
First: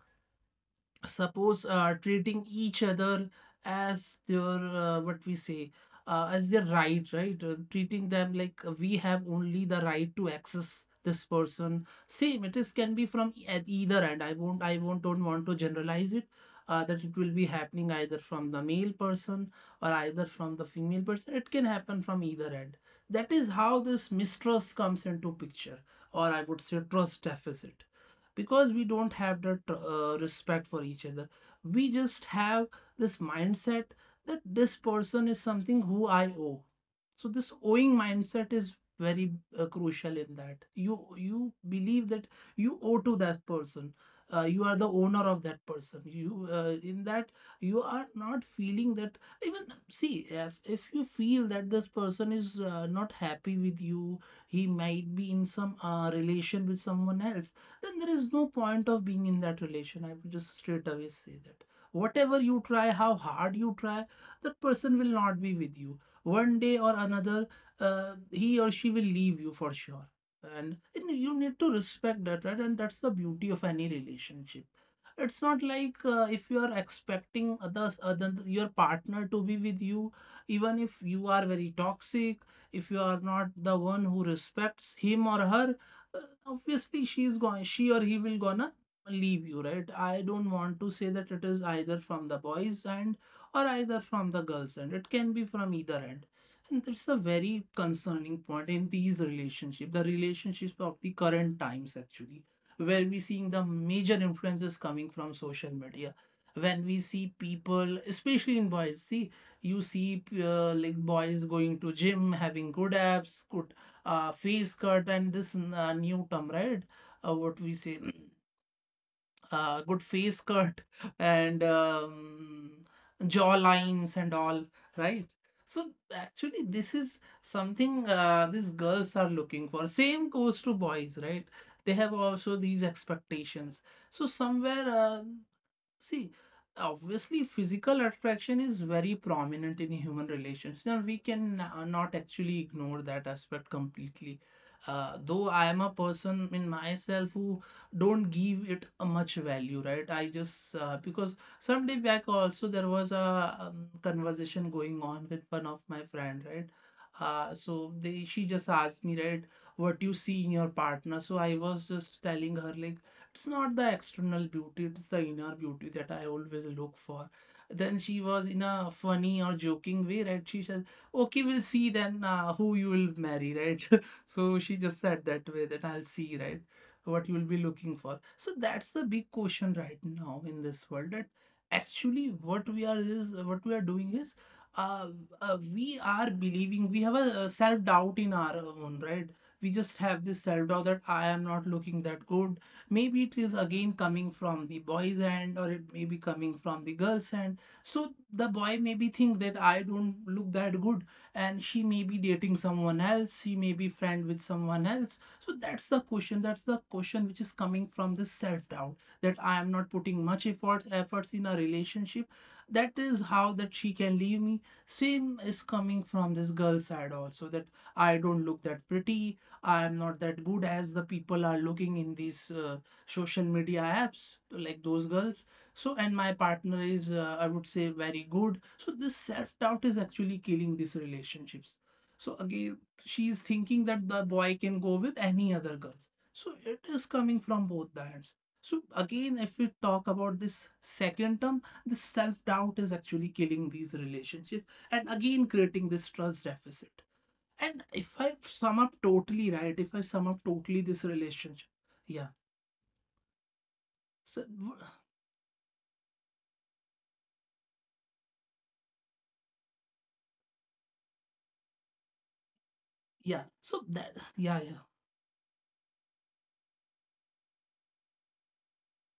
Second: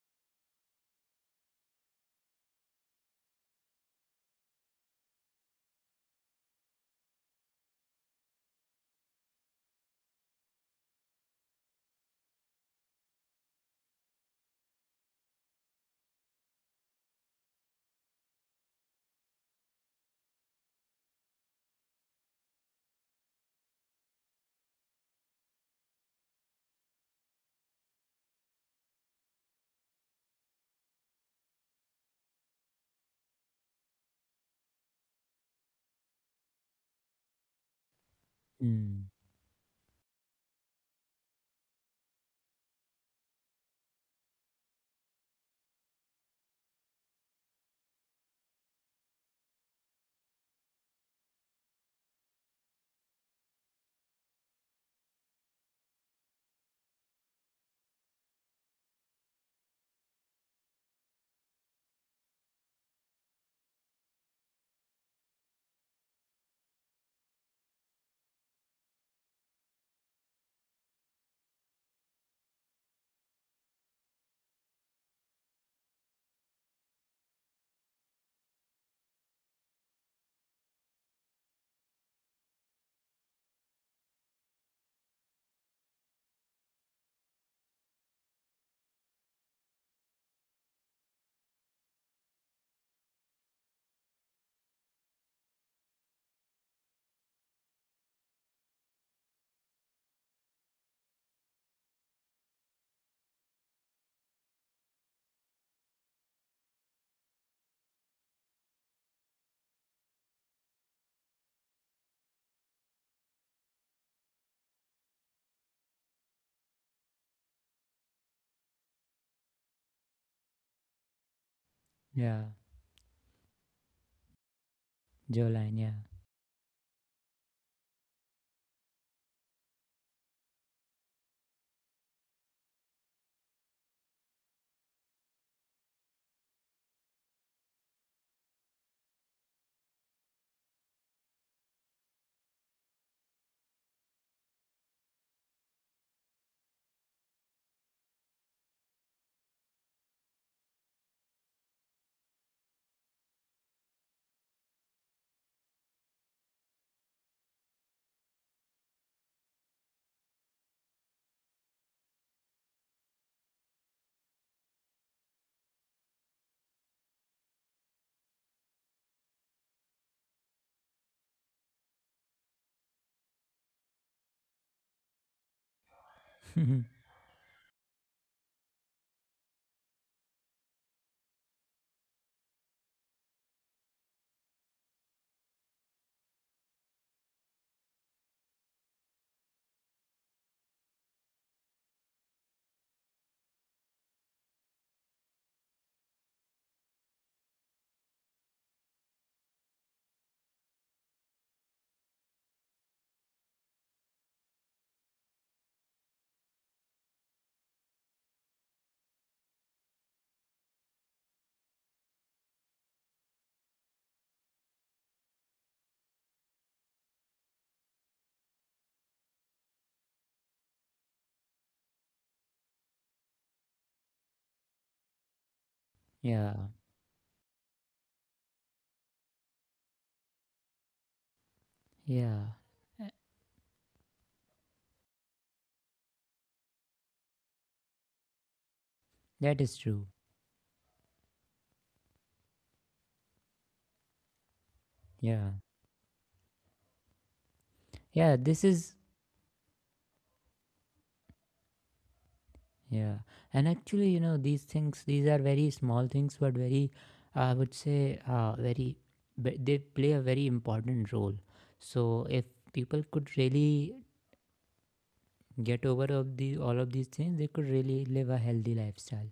Speaker 1: suppose treating each other as their what we say, as their right. Right. Treating them like we have only the right to access this person, same it is can be from at either end. I won't don't want to generalize it, that it will be happening either from the male person or either from the female person, it can happen from either end. That is how this mistrust comes into picture, or I would say trust deficit, because we don't have that respect for each other. We just have this mindset that this person is something who I owe. So this owing mindset is
Speaker 2: Mm.
Speaker 1: very crucial in that you believe that you owe to that person, you are the owner of that person. You in that, you are not feeling that, even, see, if you feel that this person is not happy with you, he might be in some relation with someone else, then there is no point of being in that relation. I would just straight away say that. Whatever you try, how hard you try, that person will not be with you. One day or another, he or she will leave you for sure. And you need to respect that, right? And that's the beauty of any relationship. It's not like, if you are expecting other your partner to be with you, even if you are very toxic, if you are not the one who respects him or her, uh, obviously, she or he will gonna leave you, right? I don't want to say that it is either from the boys end or either from the girls end, it can be from either end. And that's a very concerning point in these relationships, the relationships of the current times, actually, where we seeing the major influences coming from social media. When we see people, especially in boys, see, you see like boys going to gym, having good abs, good face cut, and this new term, right, what we say, good face cut, and
Speaker 2: Yeah.
Speaker 1: jaw lines and all, right?
Speaker 2: Jawline.
Speaker 1: So actually, this is something these girls are looking for. Same goes to boys, right? They have also these expectations. So somewhere. Uh, See, obviously, physical attraction is very prominent in human relations. Now, we can not actually ignore that aspect completely. Though I am a person in myself who don't give it a much value, right? I just because some day back also there was a conversation going on with one of my friend, right? So they she just asked me, right, what you see in your partner. So I was just telling her like it's not the external beauty, it's the inner beauty that I always look for. Then she was in a funny or joking way, right, she said, okay, we'll see then who you will marry, right? So she just said that way, that I'll see,
Speaker 2: Yeah.
Speaker 1: right, what you will be looking for. So that's the big question right now in this world, that actually what we are doing is, uh, we are believing, we have a self doubt in our own, right? We just have this self doubt that I am not looking that good. Maybe it is again coming from the boy's end, or it may be coming from the girl's end. So the boy maybe think that I don't look that good, and she may be dating someone else, she may be friend with someone else. So that's the question, that's the question, which is coming from this self doubt, that I am not putting much efforts in a relationship, that is how that she can leave me. Same is coming from this girl side also, that I don't look that pretty, I am not that good as the people are looking in these social media apps, like those girls. So, and my
Speaker 2: Yeah.
Speaker 1: partner is, I would say, very good. So this self doubt is actually killing these relationships. So
Speaker 2: Yeah,
Speaker 1: again, she is thinking that the boy can go with any other girls, so it is coming from both the ends. So again, if
Speaker 2: that
Speaker 1: we
Speaker 2: is
Speaker 1: talk
Speaker 2: true.
Speaker 1: about this second term, this self doubt is actually killing these relationships, and again
Speaker 2: Yeah.
Speaker 1: creating this trust deficit. And if I
Speaker 2: Yeah, this
Speaker 1: sum
Speaker 2: is
Speaker 1: up totally, right, if I sum up totally this relationship, yeah,
Speaker 2: yeah. And actually, you know,
Speaker 1: so
Speaker 2: these things, these are very small things, but very, I would say, very they play a very important role. So if people could
Speaker 1: yeah, so
Speaker 2: really
Speaker 1: that, yeah, yeah,
Speaker 2: get over of the all of these things, they could really live a healthy lifestyle.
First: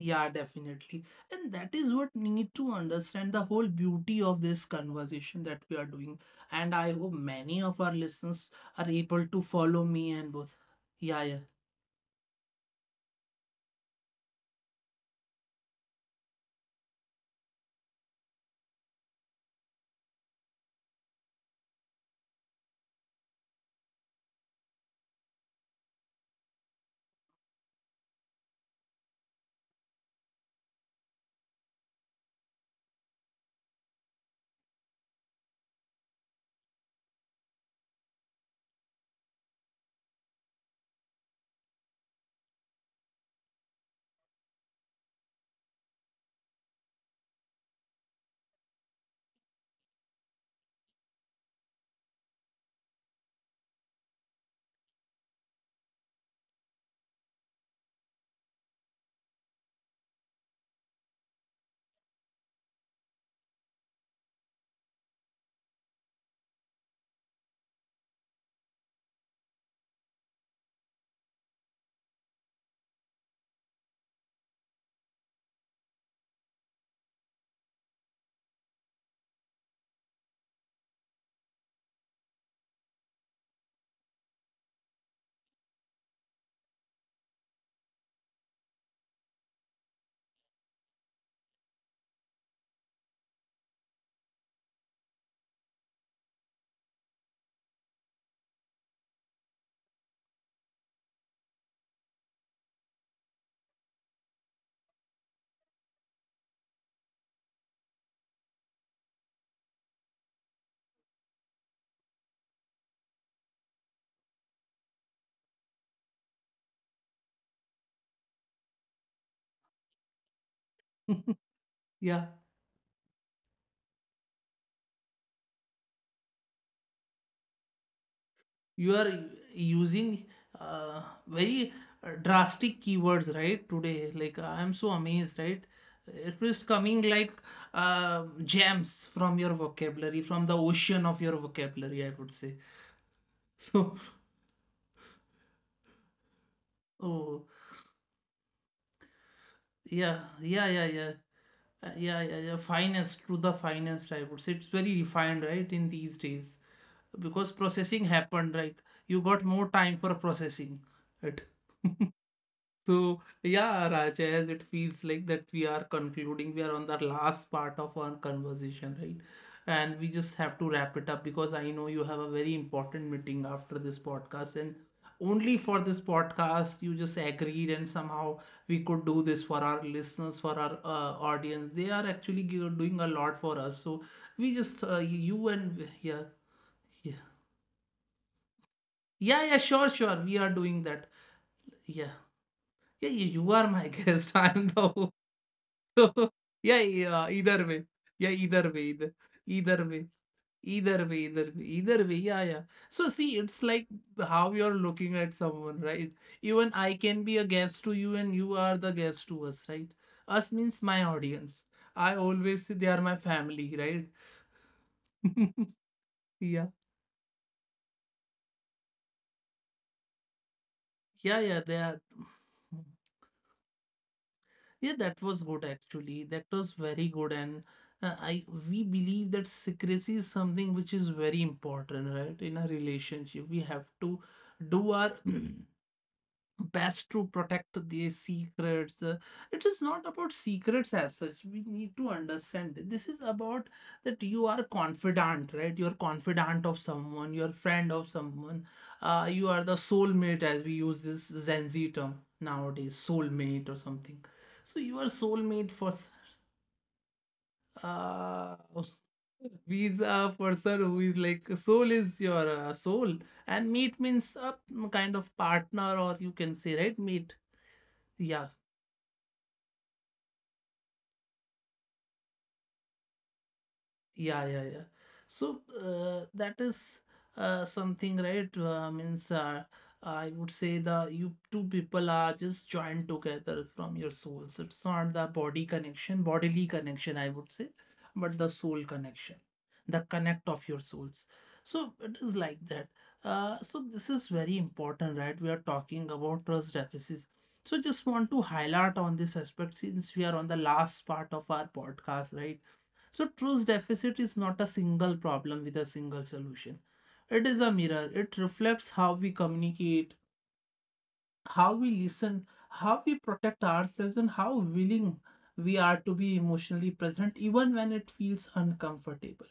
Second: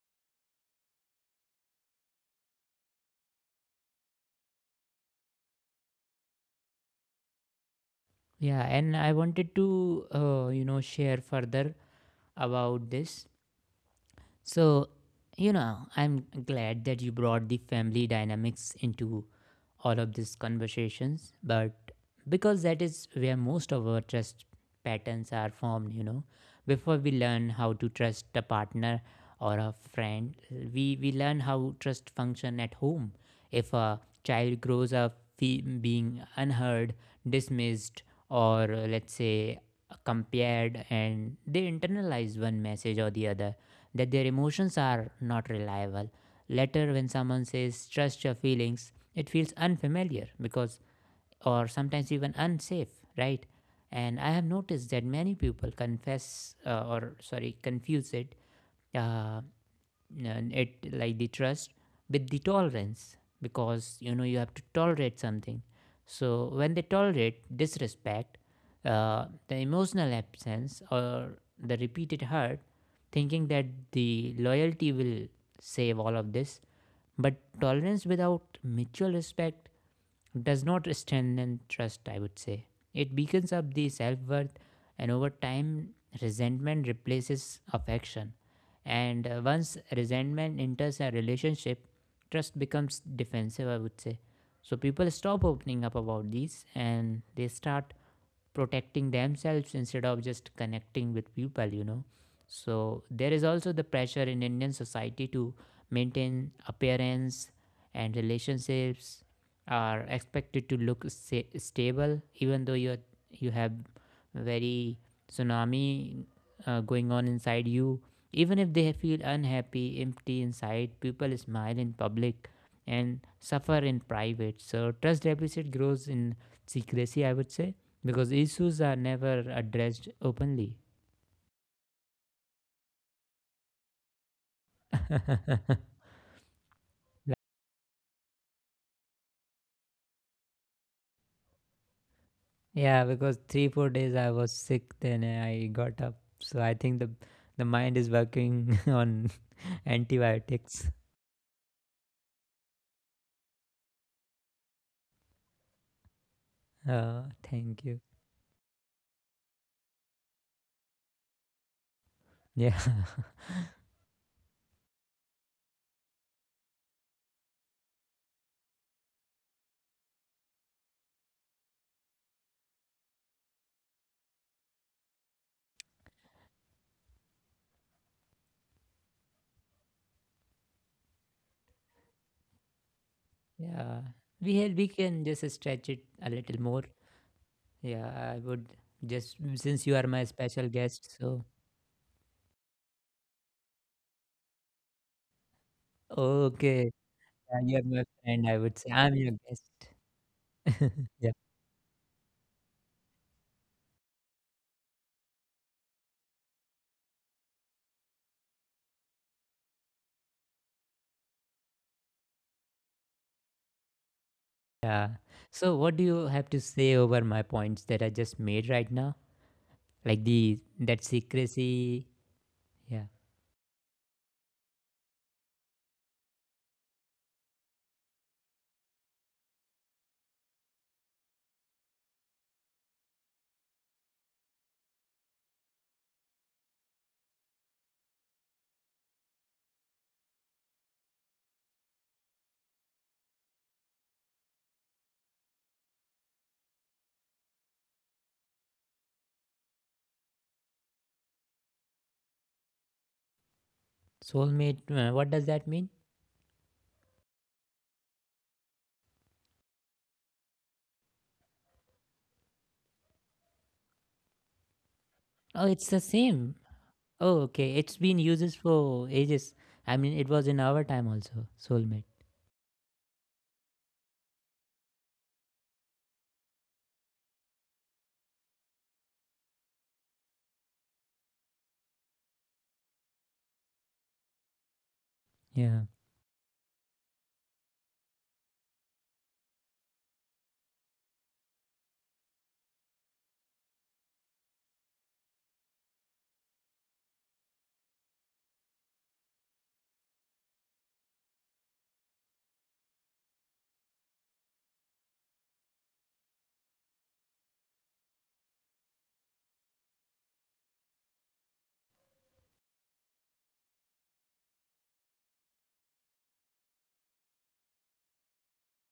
Speaker 1: yeah, definitely. And that is what need to understand, the whole beauty of this conversation that we are doing. And I hope many of our listeners
Speaker 2: Yeah,
Speaker 1: are
Speaker 2: and I
Speaker 1: able to
Speaker 2: wanted
Speaker 1: follow
Speaker 2: to
Speaker 1: me and both.
Speaker 2: you know, share
Speaker 1: Yeah, yeah,
Speaker 2: further about this. So, you know, I'm glad that you brought the family dynamics into all of these conversations, but because that is where most of our trust patterns are formed, you know, before we learn how to trust a partner or a friend, we learn how trust function at home. If a child grows up being unheard, dismissed, or let's say compared, and they internalize one message or the other, that their emotions are not reliable. Later, when someone says, trust your feelings, it feels unfamiliar because, or sometimes even unsafe, right? And I have noticed that many people confuse it, uh, it, like, the trust with the tolerance, because, you know, you have to tolerate something. So when they tolerate disrespect, the emotional absence or the repeated hurt, thinking that the loyalty will save all of this. But tolerance without mutual respect does not strengthen trust, I would say. It beacons up the self worth, and over time, resentment replaces affection. And once resentment enters a relationship, trust becomes defensive, I would say. So people stop opening up about these, and they start protecting themselves instead of just connecting with people, you know. So there is also the pressure in Indian society to maintain appearance, and relationships are expected to look stable, even though you have very tsunami going on inside you. Even if they feel unhappy, empty inside, people smile in public
Speaker 1: yeah.
Speaker 2: and suffer in private. So trust deficit grows in secrecy, I would say, because issues are
Speaker 1: You
Speaker 2: never
Speaker 1: are
Speaker 2: addressed
Speaker 1: using
Speaker 2: openly.
Speaker 1: very drastic keywords, right? Today, like I'm so amazed, right? It was coming like gems from your vocabulary, from the ocean of your vocabulary, I would
Speaker 2: Like,
Speaker 1: say.
Speaker 2: yeah, because three four days I
Speaker 1: So.
Speaker 2: was sick, then I got up. So I think the
Speaker 1: Oh,
Speaker 2: mind is working on
Speaker 1: yeah,
Speaker 2: antibiotics.
Speaker 1: yeah, yeah, yeah. Yeah, yeah, yeah. Finest to the finest, I would say. It's very refined, right, in these days.
Speaker 2: Uh,
Speaker 1: Because
Speaker 2: thank you.
Speaker 1: processing happened, right? You got more time for processing it.
Speaker 2: Yeah,
Speaker 1: So yeah, Raj, as it feels like that we are concluding, we are on the last part of our conversation, right? And we just have to wrap it up, because I know you have a very important meeting after this podcast, and only for this podcast you just agreed, and somehow we could do this for our listeners, for our audience. They are actually doing a lot for us,
Speaker 2: yeah.
Speaker 1: so we
Speaker 2: We had,
Speaker 1: just
Speaker 2: we can just
Speaker 1: you and
Speaker 2: stretch it
Speaker 1: yeah,
Speaker 2: a little more.
Speaker 1: yeah,
Speaker 2: Yeah, I would
Speaker 1: yeah,
Speaker 2: just
Speaker 1: yeah, sure,
Speaker 2: since you
Speaker 1: sure,
Speaker 2: are my
Speaker 1: we are
Speaker 2: special
Speaker 1: doing that.
Speaker 2: guest. So
Speaker 1: Yeah. Yeah, you are my guest. I'm the so, yeah,
Speaker 2: okay,
Speaker 1: yeah, either way.
Speaker 2: yeah, you are
Speaker 1: Yeah,
Speaker 2: my friend. I would say I'm your
Speaker 1: either way,
Speaker 2: guest.
Speaker 1: either way, either way,
Speaker 2: Yeah.
Speaker 1: either way. Yeah, yeah. So see, it's like how you're looking at someone, right? Even I can be a guest to you, and you are the guest to us, right? Us means my audience. I always say they are my family, right?
Speaker 2: Yeah.
Speaker 1: Yeah,
Speaker 2: So what do you have to say over my points that I just made right now? Like
Speaker 1: yeah,
Speaker 2: the
Speaker 1: yeah, they
Speaker 2: that
Speaker 1: are.
Speaker 2: secrecy, yeah.
Speaker 1: Yeah, that was good actually. That was very good, and I we believe that secrecy is something which is very important, right? In a relationship, we have to do our best to protect their secrets. It is not about secrets as such. We need to understand that this is about that you are confidant, right? You are confidant of someone, you are friend of someone, you are the soulmate, as we use this Gen Z term nowadays, soulmate or something. So you are
Speaker 2: Soulmate,
Speaker 1: soulmate for
Speaker 2: what does that mean?
Speaker 1: uh, means a person who is like soul is your soul, and mate means a kind of partner, or
Speaker 2: Oh,
Speaker 1: you
Speaker 2: it's the
Speaker 1: can say, right,
Speaker 2: same.
Speaker 1: mate.
Speaker 2: Oh, okay. It's
Speaker 1: Yeah,
Speaker 2: been uses for ages. I mean, it was in our time also. Soulmate.
Speaker 1: yeah, yeah, yeah. So that is something, right? Means I would say the you two people are just joined together from your souls. It's not the body connection,
Speaker 2: Yeah.
Speaker 1: bodily connection, I would say, but the soul connection, the connect of your souls. So it is like that. So this is very important, right? We are talking about trust deficits. So just want to highlight on this aspect, since we are on the last part of our podcast, right? So, trust deficit is not a single problem with a single solution. It is a mirror. It reflects how we communicate, how we listen, how we protect ourselves, and how willing we are to be emotionally present, even when it feels uncomfortable.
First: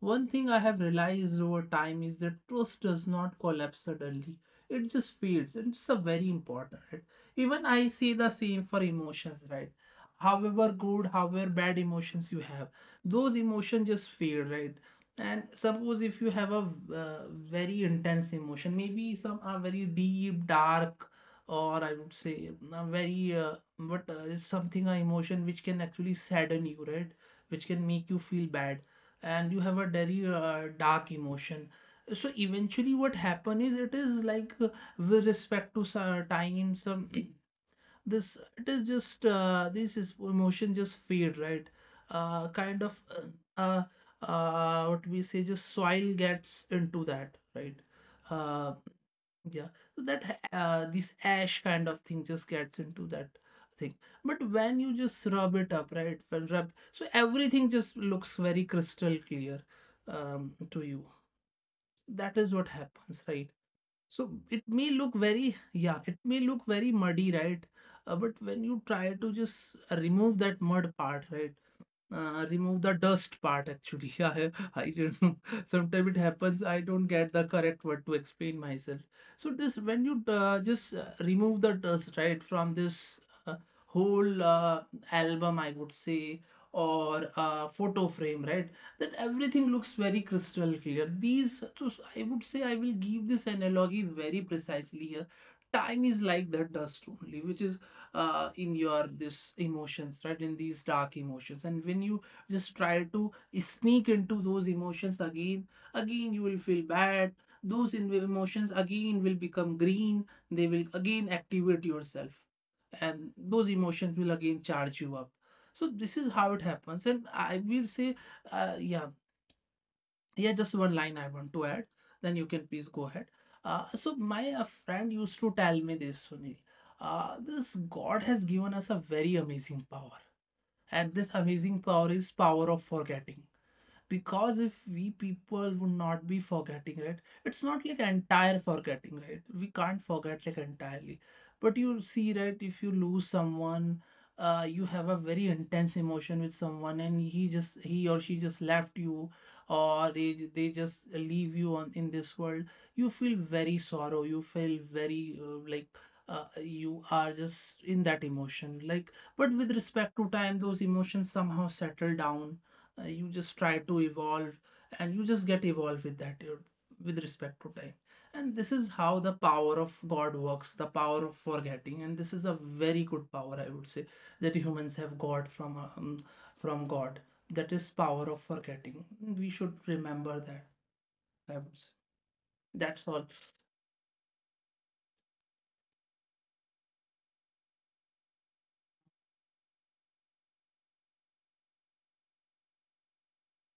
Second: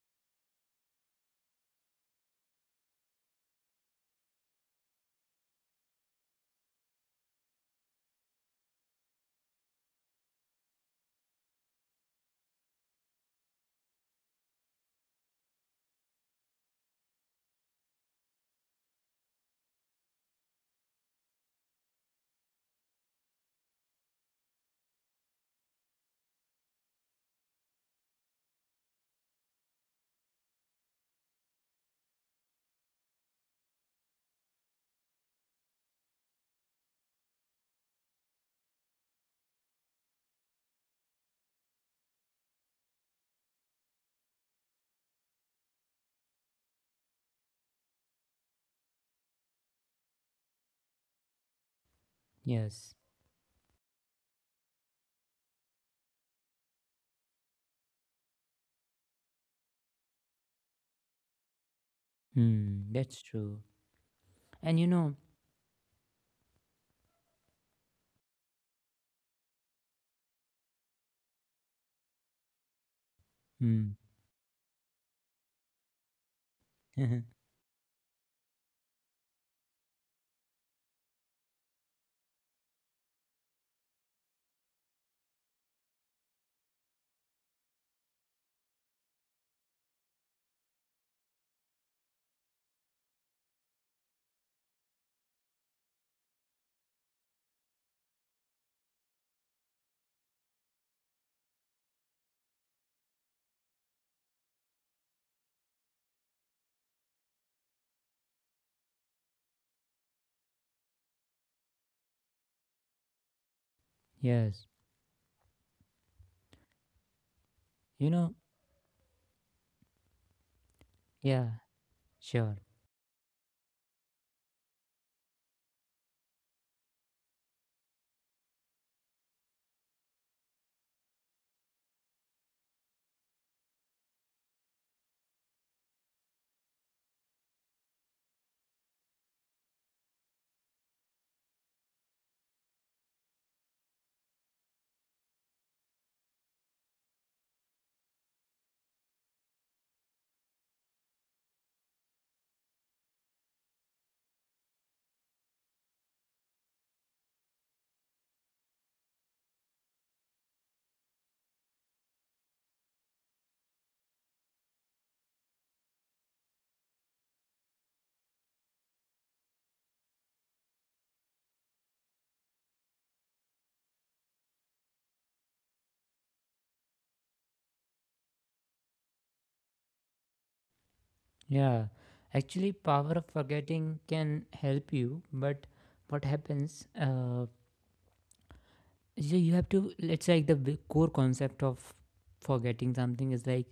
Speaker 1: One thing I have realized over time is that trust does not collapse suddenly. It just fades, and it's a very important. Right? Even I see the same for emotions, right? However good, however bad emotions you have, those emotions just fade, right? And suppose if you have a very intense emotion, maybe some are very deep, dark, or I would say a very but it's something, an emotion which can actually sadden you, right? Which can make you feel bad, and you have a very dark emotion. So eventually what happen is, it is like with respect to some time, some this it is just this is emotion just fade, right? Kind of, uh, what we say, just soil gets into that, right? uh, yeah, so that this ash kind of thing just gets
Speaker 2: Yes.
Speaker 1: into that thing. But when you just rub it up, right? When rub, so everything just looks very crystal clear to you. That is what
Speaker 2: Hmm.
Speaker 1: happens,
Speaker 2: That's
Speaker 1: right?
Speaker 2: true.
Speaker 1: So it
Speaker 2: And you
Speaker 1: may look
Speaker 2: know.
Speaker 1: very, yeah, it may look very muddy, right? But when you try to just remove that mud part, right? Remove the dust part
Speaker 2: Hmm.
Speaker 1: actually. I don't know. Sometimes it happens. I don't get the correct word to explain myself. So this when you just remove the dust, right, from this uh, whole album, I would say, or photo frame, right? That everything looks very crystal clear. These, so I would say, I will give this analogy very precisely here. Time is like the dust only, which is in your this emotions, right, in these dark emotions, and when you just try to sneak into those emotions again you will feel bad. Those emotions again will become green, they will again activate yourself, and those emotions will again
Speaker 2: Yes.
Speaker 1: charge you up. So this is how it happens, and I will
Speaker 2: You
Speaker 1: say,
Speaker 2: know.
Speaker 1: yeah. Yeah, just one line I
Speaker 2: Yeah.
Speaker 1: want to add, then you
Speaker 2: Sure.
Speaker 1: can please go ahead. So my friend used to tell me this, Sunil. This God has given us a very amazing power, and this amazing power is power of forgetting. Because if we people would not be forgetting, right, it's not like entire forgetting, right, we can't forget like entirely. But you see, right, if you lose someone, you have a very intense emotion with someone, and he or she just left you, or they just leave you on in this world. You feel very sorrow, you feel very like, you are just in that emotion, like. But with respect to time, those emotions somehow settle down. You just try to evolve, and you just get evolved with that, you, with respect to time. And this is how the power of God works, the power of forgetting. And this is a very good power, I would say, that humans have got from God. That is power of forgetting, we should remember that, I would say.
Speaker 2: Yeah. Actually,
Speaker 1: That's
Speaker 2: power
Speaker 1: all.
Speaker 2: of forgetting can help you, but what happens, so you have to, it's like the core concept of forgetting something is like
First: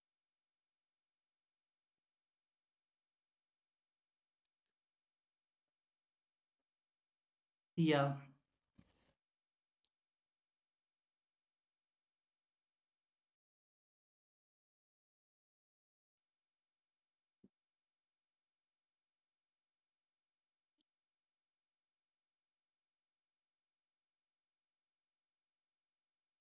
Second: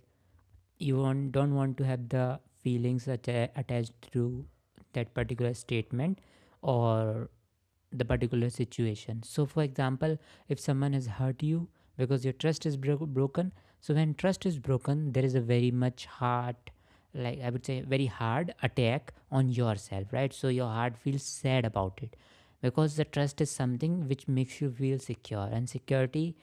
Speaker 2: you want, don't want to have the feelings attached to that particular statement or the
Speaker 1: Yeah,
Speaker 2: particular situation. So, for example, if someone has hurt you because your trust is broken, so when trust is broken, there is a very much hard, like I would say, very hard attack on yourself, right? So, your heart feels sad about it because the trust is something which makes you feel secure, and security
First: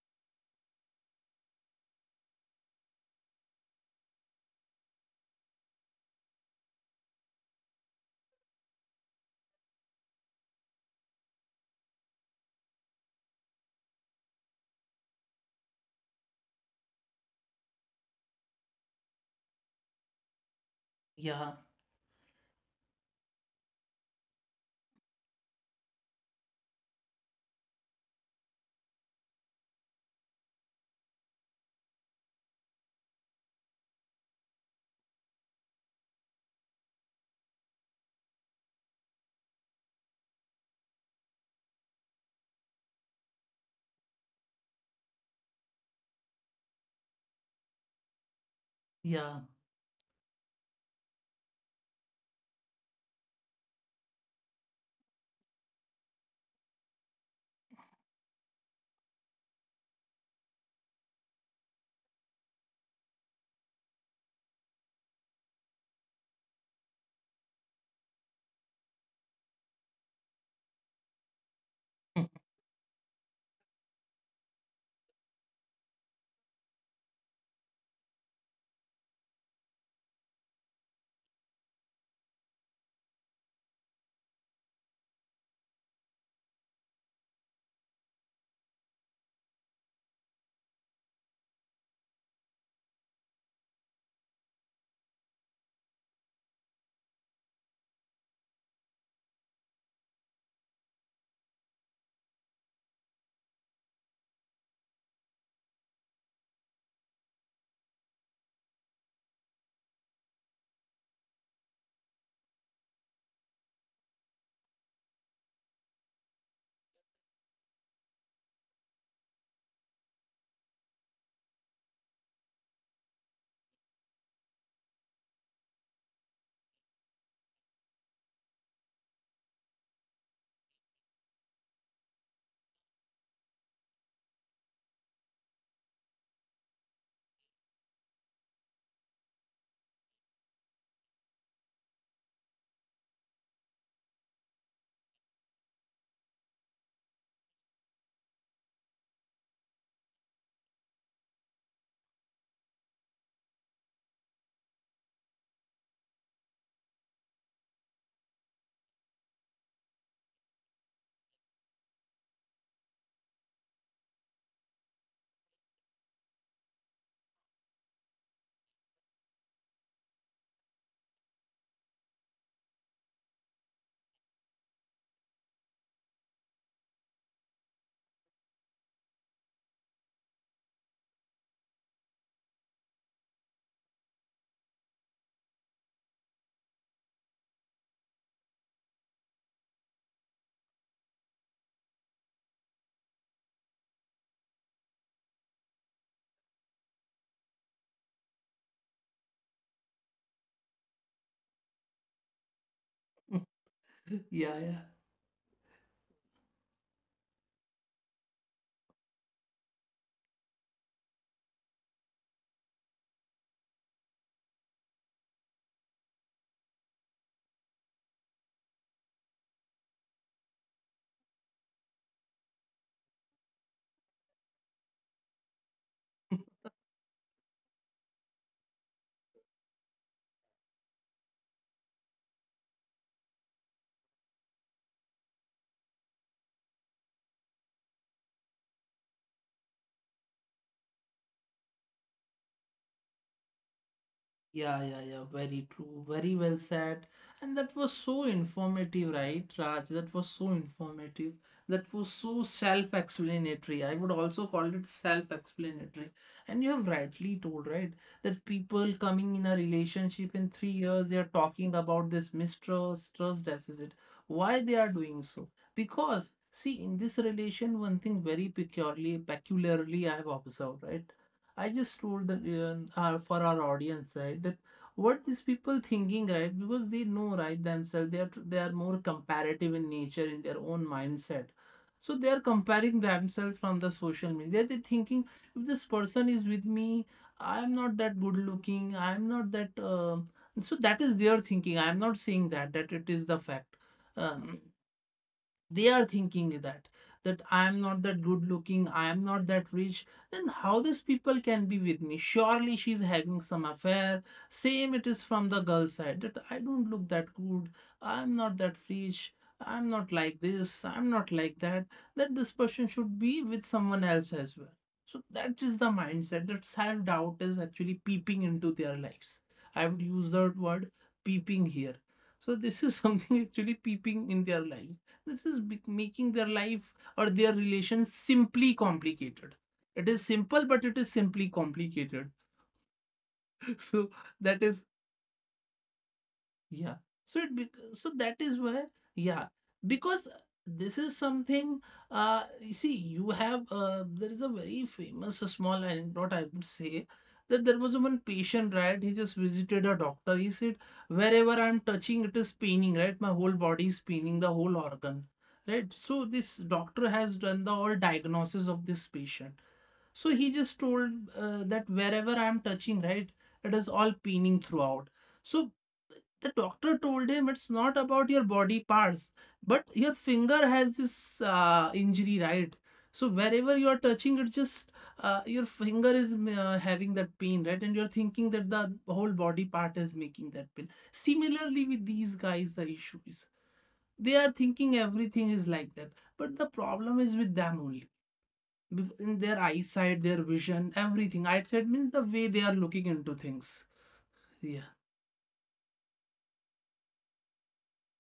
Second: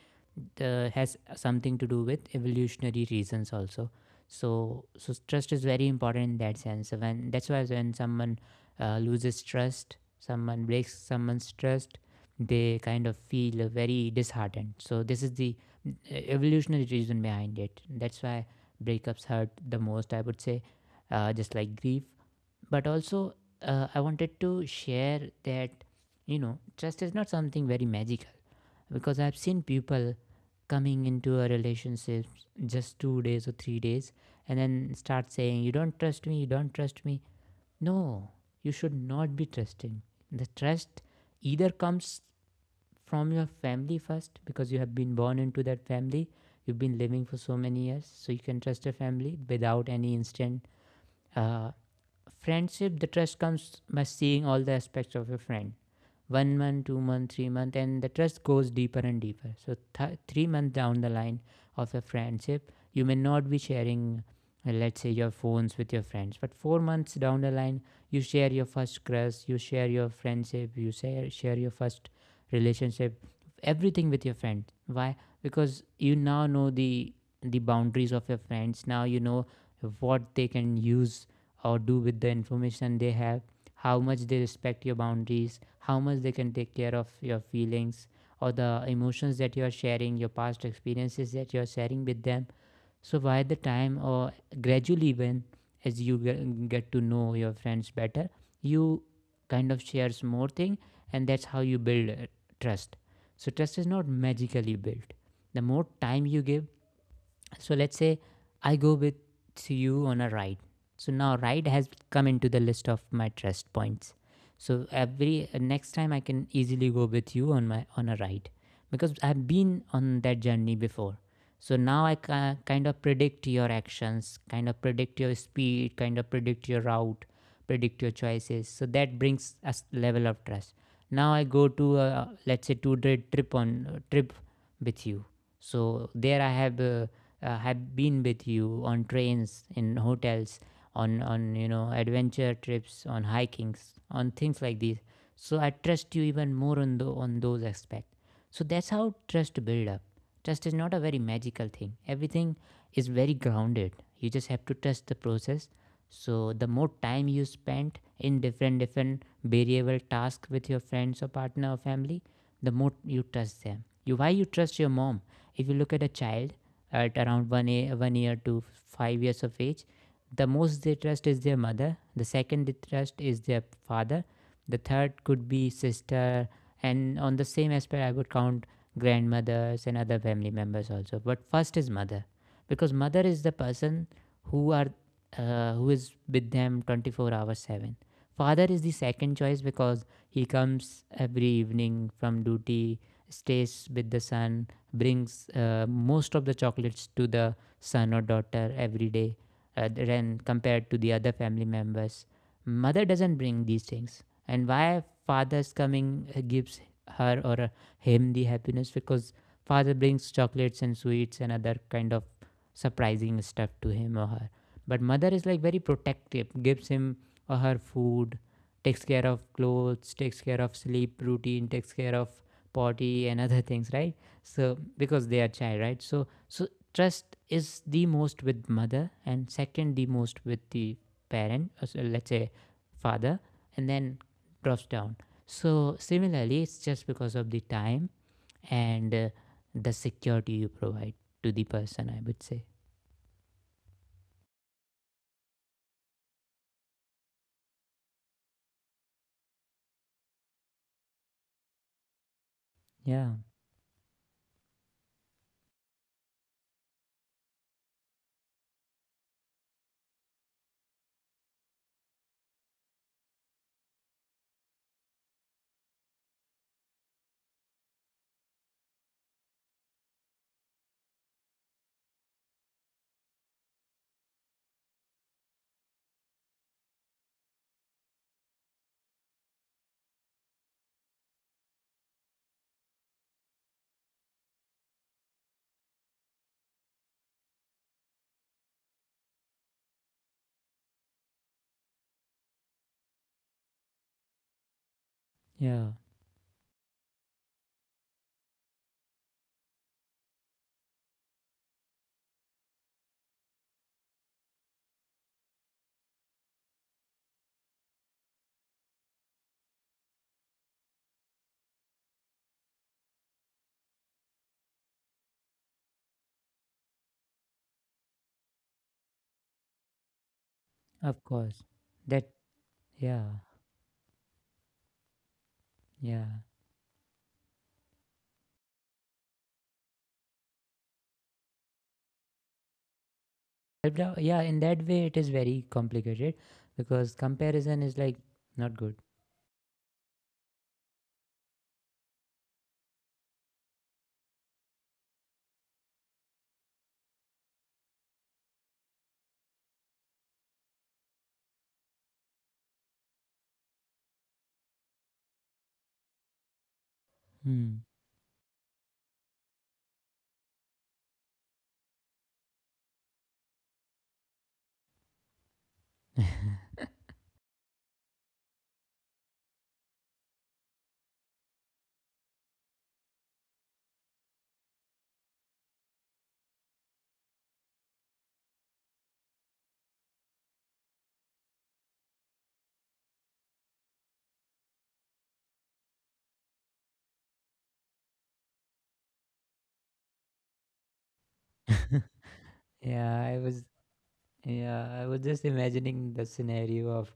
Speaker 2: has something to do with evolutionary reasons also. So so trust is very important in that sense. So when that's why when someone loses trust, someone breaks someone's trust, they kind of feel very disheartened. So this is the evolutionary reason behind it. That's why breakups hurt the most, I would say,
Speaker 1: yeah,
Speaker 2: just like grief. But also I wanted to share that, you know, trust is not something very magical, because I've seen people coming into a relationship just 2 days or 3 days and then start saying, you don't trust me, you don't trust me. No, you should not be trusting. The trust either comes from your family first, because you have been born into that family, you've been living for so many years, so you can
Speaker 1: yeah.
Speaker 2: trust your family without any instant. Uh, friendship, the trust comes by seeing all the aspects of your friend 1 month, 2 month, 3 month, and the trust goes deeper and deeper. So 3 months down the line of a friendship, you may not be sharing, let's say, your phones with your friends, but 4 months down the line, you share your first crush, you share your friendship, you share your first relationship, everything with your friend. Why? Because you now know the boundaries of your friends. Now you know what they can use or do with the information they have, how much they respect your boundaries, how much they can take care of your feelings or the emotions that you are sharing, your past experiences that you are sharing with them. So, by the time, or gradually, when, as you get to know your friends better, you kind of shares more thing, and that's how you build trust. So, trust is not magically built. The more time you give, so let's say I go with you on a ride. So now ride has come into the list of my trust points. So every next time I can easily go with you on my on a ride because I've been on that journey before. So now I kind of predict your actions, kind of predict your speed, kind of predict your route, predict your choices. So that brings a level of trust. Now I go to a, let's say, 2 day trip on trip with you. So there I have been with you on trains, in hotels, on you know adventure trips, on hikings, on things like these. So I trust you even more on the, on those aspects. So that's how trust build up. Trust is not a very magical thing. Everything is very grounded. You just have to trust the process. So the more time you spend in different different variable tasks with your friends or partner or family, the more you trust them. You, why you trust your mom? If you look at a child at around one, a, 1 year to 5 years of age, the most they trust is their mother, the second they trust is their father, the third could be sister. And on the same aspect, I would count grandmothers and other family members also, but first is mother, because mother is the person who are who is with them 24 hours 7. Father is the second choice because he comes every evening from duty, stays with the sun, brings most of the chocolates to the son or daughter every day, then compared to the other family members. Mother doesn't bring these
Speaker 1: Yeah,
Speaker 2: things.
Speaker 1: yeah.
Speaker 2: And why father's coming gives her or him the happiness? Because father brings chocolates and sweets and other kind of surprising stuff to him or her. But mother is like very protective, gives him or her food, takes care of clothes, takes care of sleep routine, takes care of potty and other things, right? So because they are child, right? So so trust is the most with mother, and second the most with the parent, so let's say father, and then drops down. So similarly, it's just because of the time, and the security you provide to the person, I would say.
Speaker 1: Yeah, yeah, yeah. Very true. Very well said. And that was so informative, right, Raj? That was so informative. That was so
Speaker 2: Yeah,
Speaker 1: self-explanatory. I would also call it self-explanatory. And you have rightly told, right, that people coming in a relationship in 3 years, they are talking about this mistrust, trust deficit. Why they are doing so? Because, see, in this relation, one thing very peculiarly I have observed, right? I just told that, for our audience, right, that what these people thinking, right, because they know, right, themselves, they are more comparative in nature in their own mindset. So they are comparing themselves from the social media. They're thinking, if this person is with me, I'm not that good looking. I'm not that. So that is their thinking. I'm not saying that it is the fact. Um
Speaker 2: yeah.
Speaker 1: they are thinking that I am not that good looking, I am not that rich. Then how these people can be with me? Surely she's having some affair. Same it is from the girl side, that I don't look that good, I'm not that rich, I'm not like this, I'm not like that, that this person should be with someone else as well. So that is the mindset, that self doubt is actually peeping into their lives. I would use that
Speaker 2: Of
Speaker 1: word,
Speaker 2: course.
Speaker 1: peeping
Speaker 2: That,
Speaker 1: here. So
Speaker 2: yeah,
Speaker 1: this is something actually peeping in their life. This is
Speaker 2: yeah.
Speaker 1: making their life or their relations simply complicated. It is simple, but it is simply complicated.
Speaker 2: Yeah, in
Speaker 1: So
Speaker 2: that way
Speaker 1: that
Speaker 2: it is
Speaker 1: is,
Speaker 2: very complicated, because
Speaker 1: yeah.
Speaker 2: comparison
Speaker 1: So
Speaker 2: is
Speaker 1: it
Speaker 2: like
Speaker 1: bec- so
Speaker 2: not
Speaker 1: that
Speaker 2: good.
Speaker 1: is where, yeah, because this is something. You see, you have, there is a very famous, a small anecdote I would say, that there was one patient, right, he just visited a doctor. He said, wherever I'm touching, it is paining, right, my whole body is paining, the whole organ, right. So this doctor has done the
Speaker 2: Hmm.
Speaker 1: all diagnosis of this patient. So he just told, that wherever I'm touching, right, it is all peening throughout. So the doctor told him, it's not about your body parts, but your finger has this injury, right? So wherever you are touching, it just, your finger is having that pain, right? And you're thinking that the whole body part is making that pain. Similarly, with these guys, the issue is they are thinking everything is like that, but the problem is with them only. In their eyesight, their vision, everything. Eyesight means the way they are looking into things.
Speaker 2: Yeah, I was
Speaker 1: Yeah.
Speaker 2: yeah, I was just imagining the scenario of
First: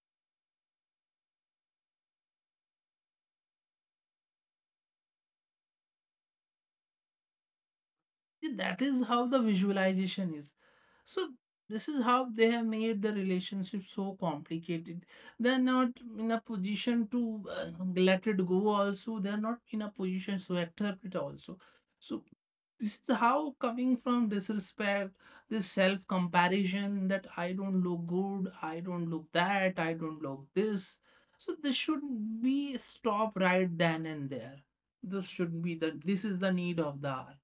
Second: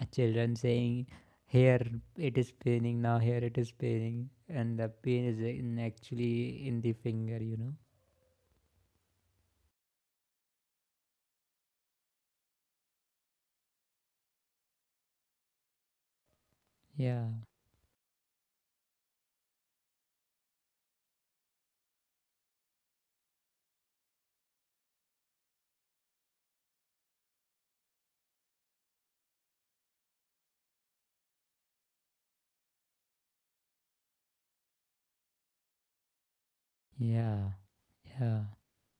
Speaker 2: children saying, "Here it is paining now, here it is paining," and the pain is in actually in the finger, you know.
Speaker 1: That is how the visualization is. So this is how they have made the relationship so complicated. They're not in a
Speaker 2: Yeah,
Speaker 1: position to let it go also. They're not in a position to accept it also. So this is how coming from disrespect, this self-comparison, that I don't look good, I don't look that, I don't look this. So this should be stop right then and there.
Speaker 2: yeah,
Speaker 1: This is the need
Speaker 2: yeah,
Speaker 1: of the hour.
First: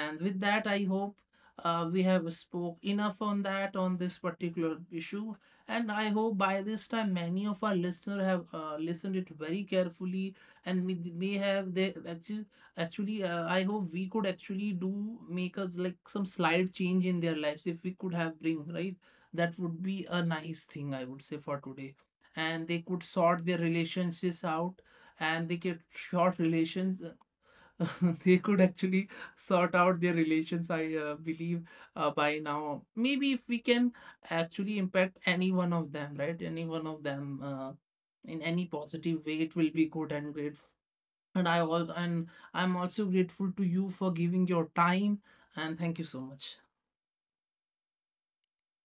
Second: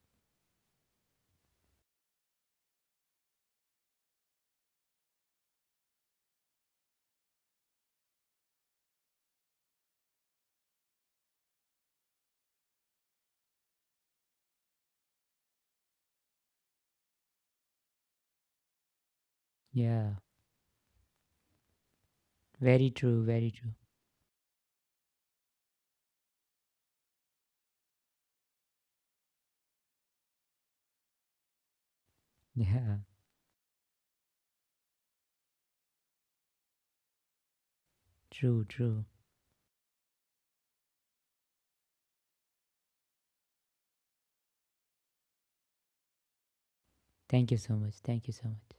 Speaker 1: And with that, I hope we have spoke enough on that, on this particular issue, and I hope by this time many of our listeners have listened it very carefully, and may have they actually I hope we could actually do make us like some slight change in their lives if we could have bring, right? That would be
Speaker 2: yeah.
Speaker 1: a nice thing, I would say, for today, and they
Speaker 2: Very
Speaker 1: could
Speaker 2: true,
Speaker 1: sort
Speaker 2: very
Speaker 1: their
Speaker 2: true.
Speaker 1: relationships out, and they get short relations. They could actually sort out their relations, I believe. By now,
Speaker 2: Yeah,
Speaker 1: maybe if we can actually impact any one of them, right, any one of them, in any
Speaker 2: true, true.
Speaker 1: positive way, it will be good and grateful. And I all and I'm also grateful to you for giving your time, and thank you so much.
Speaker 2: Thank you so much. Thank you so much.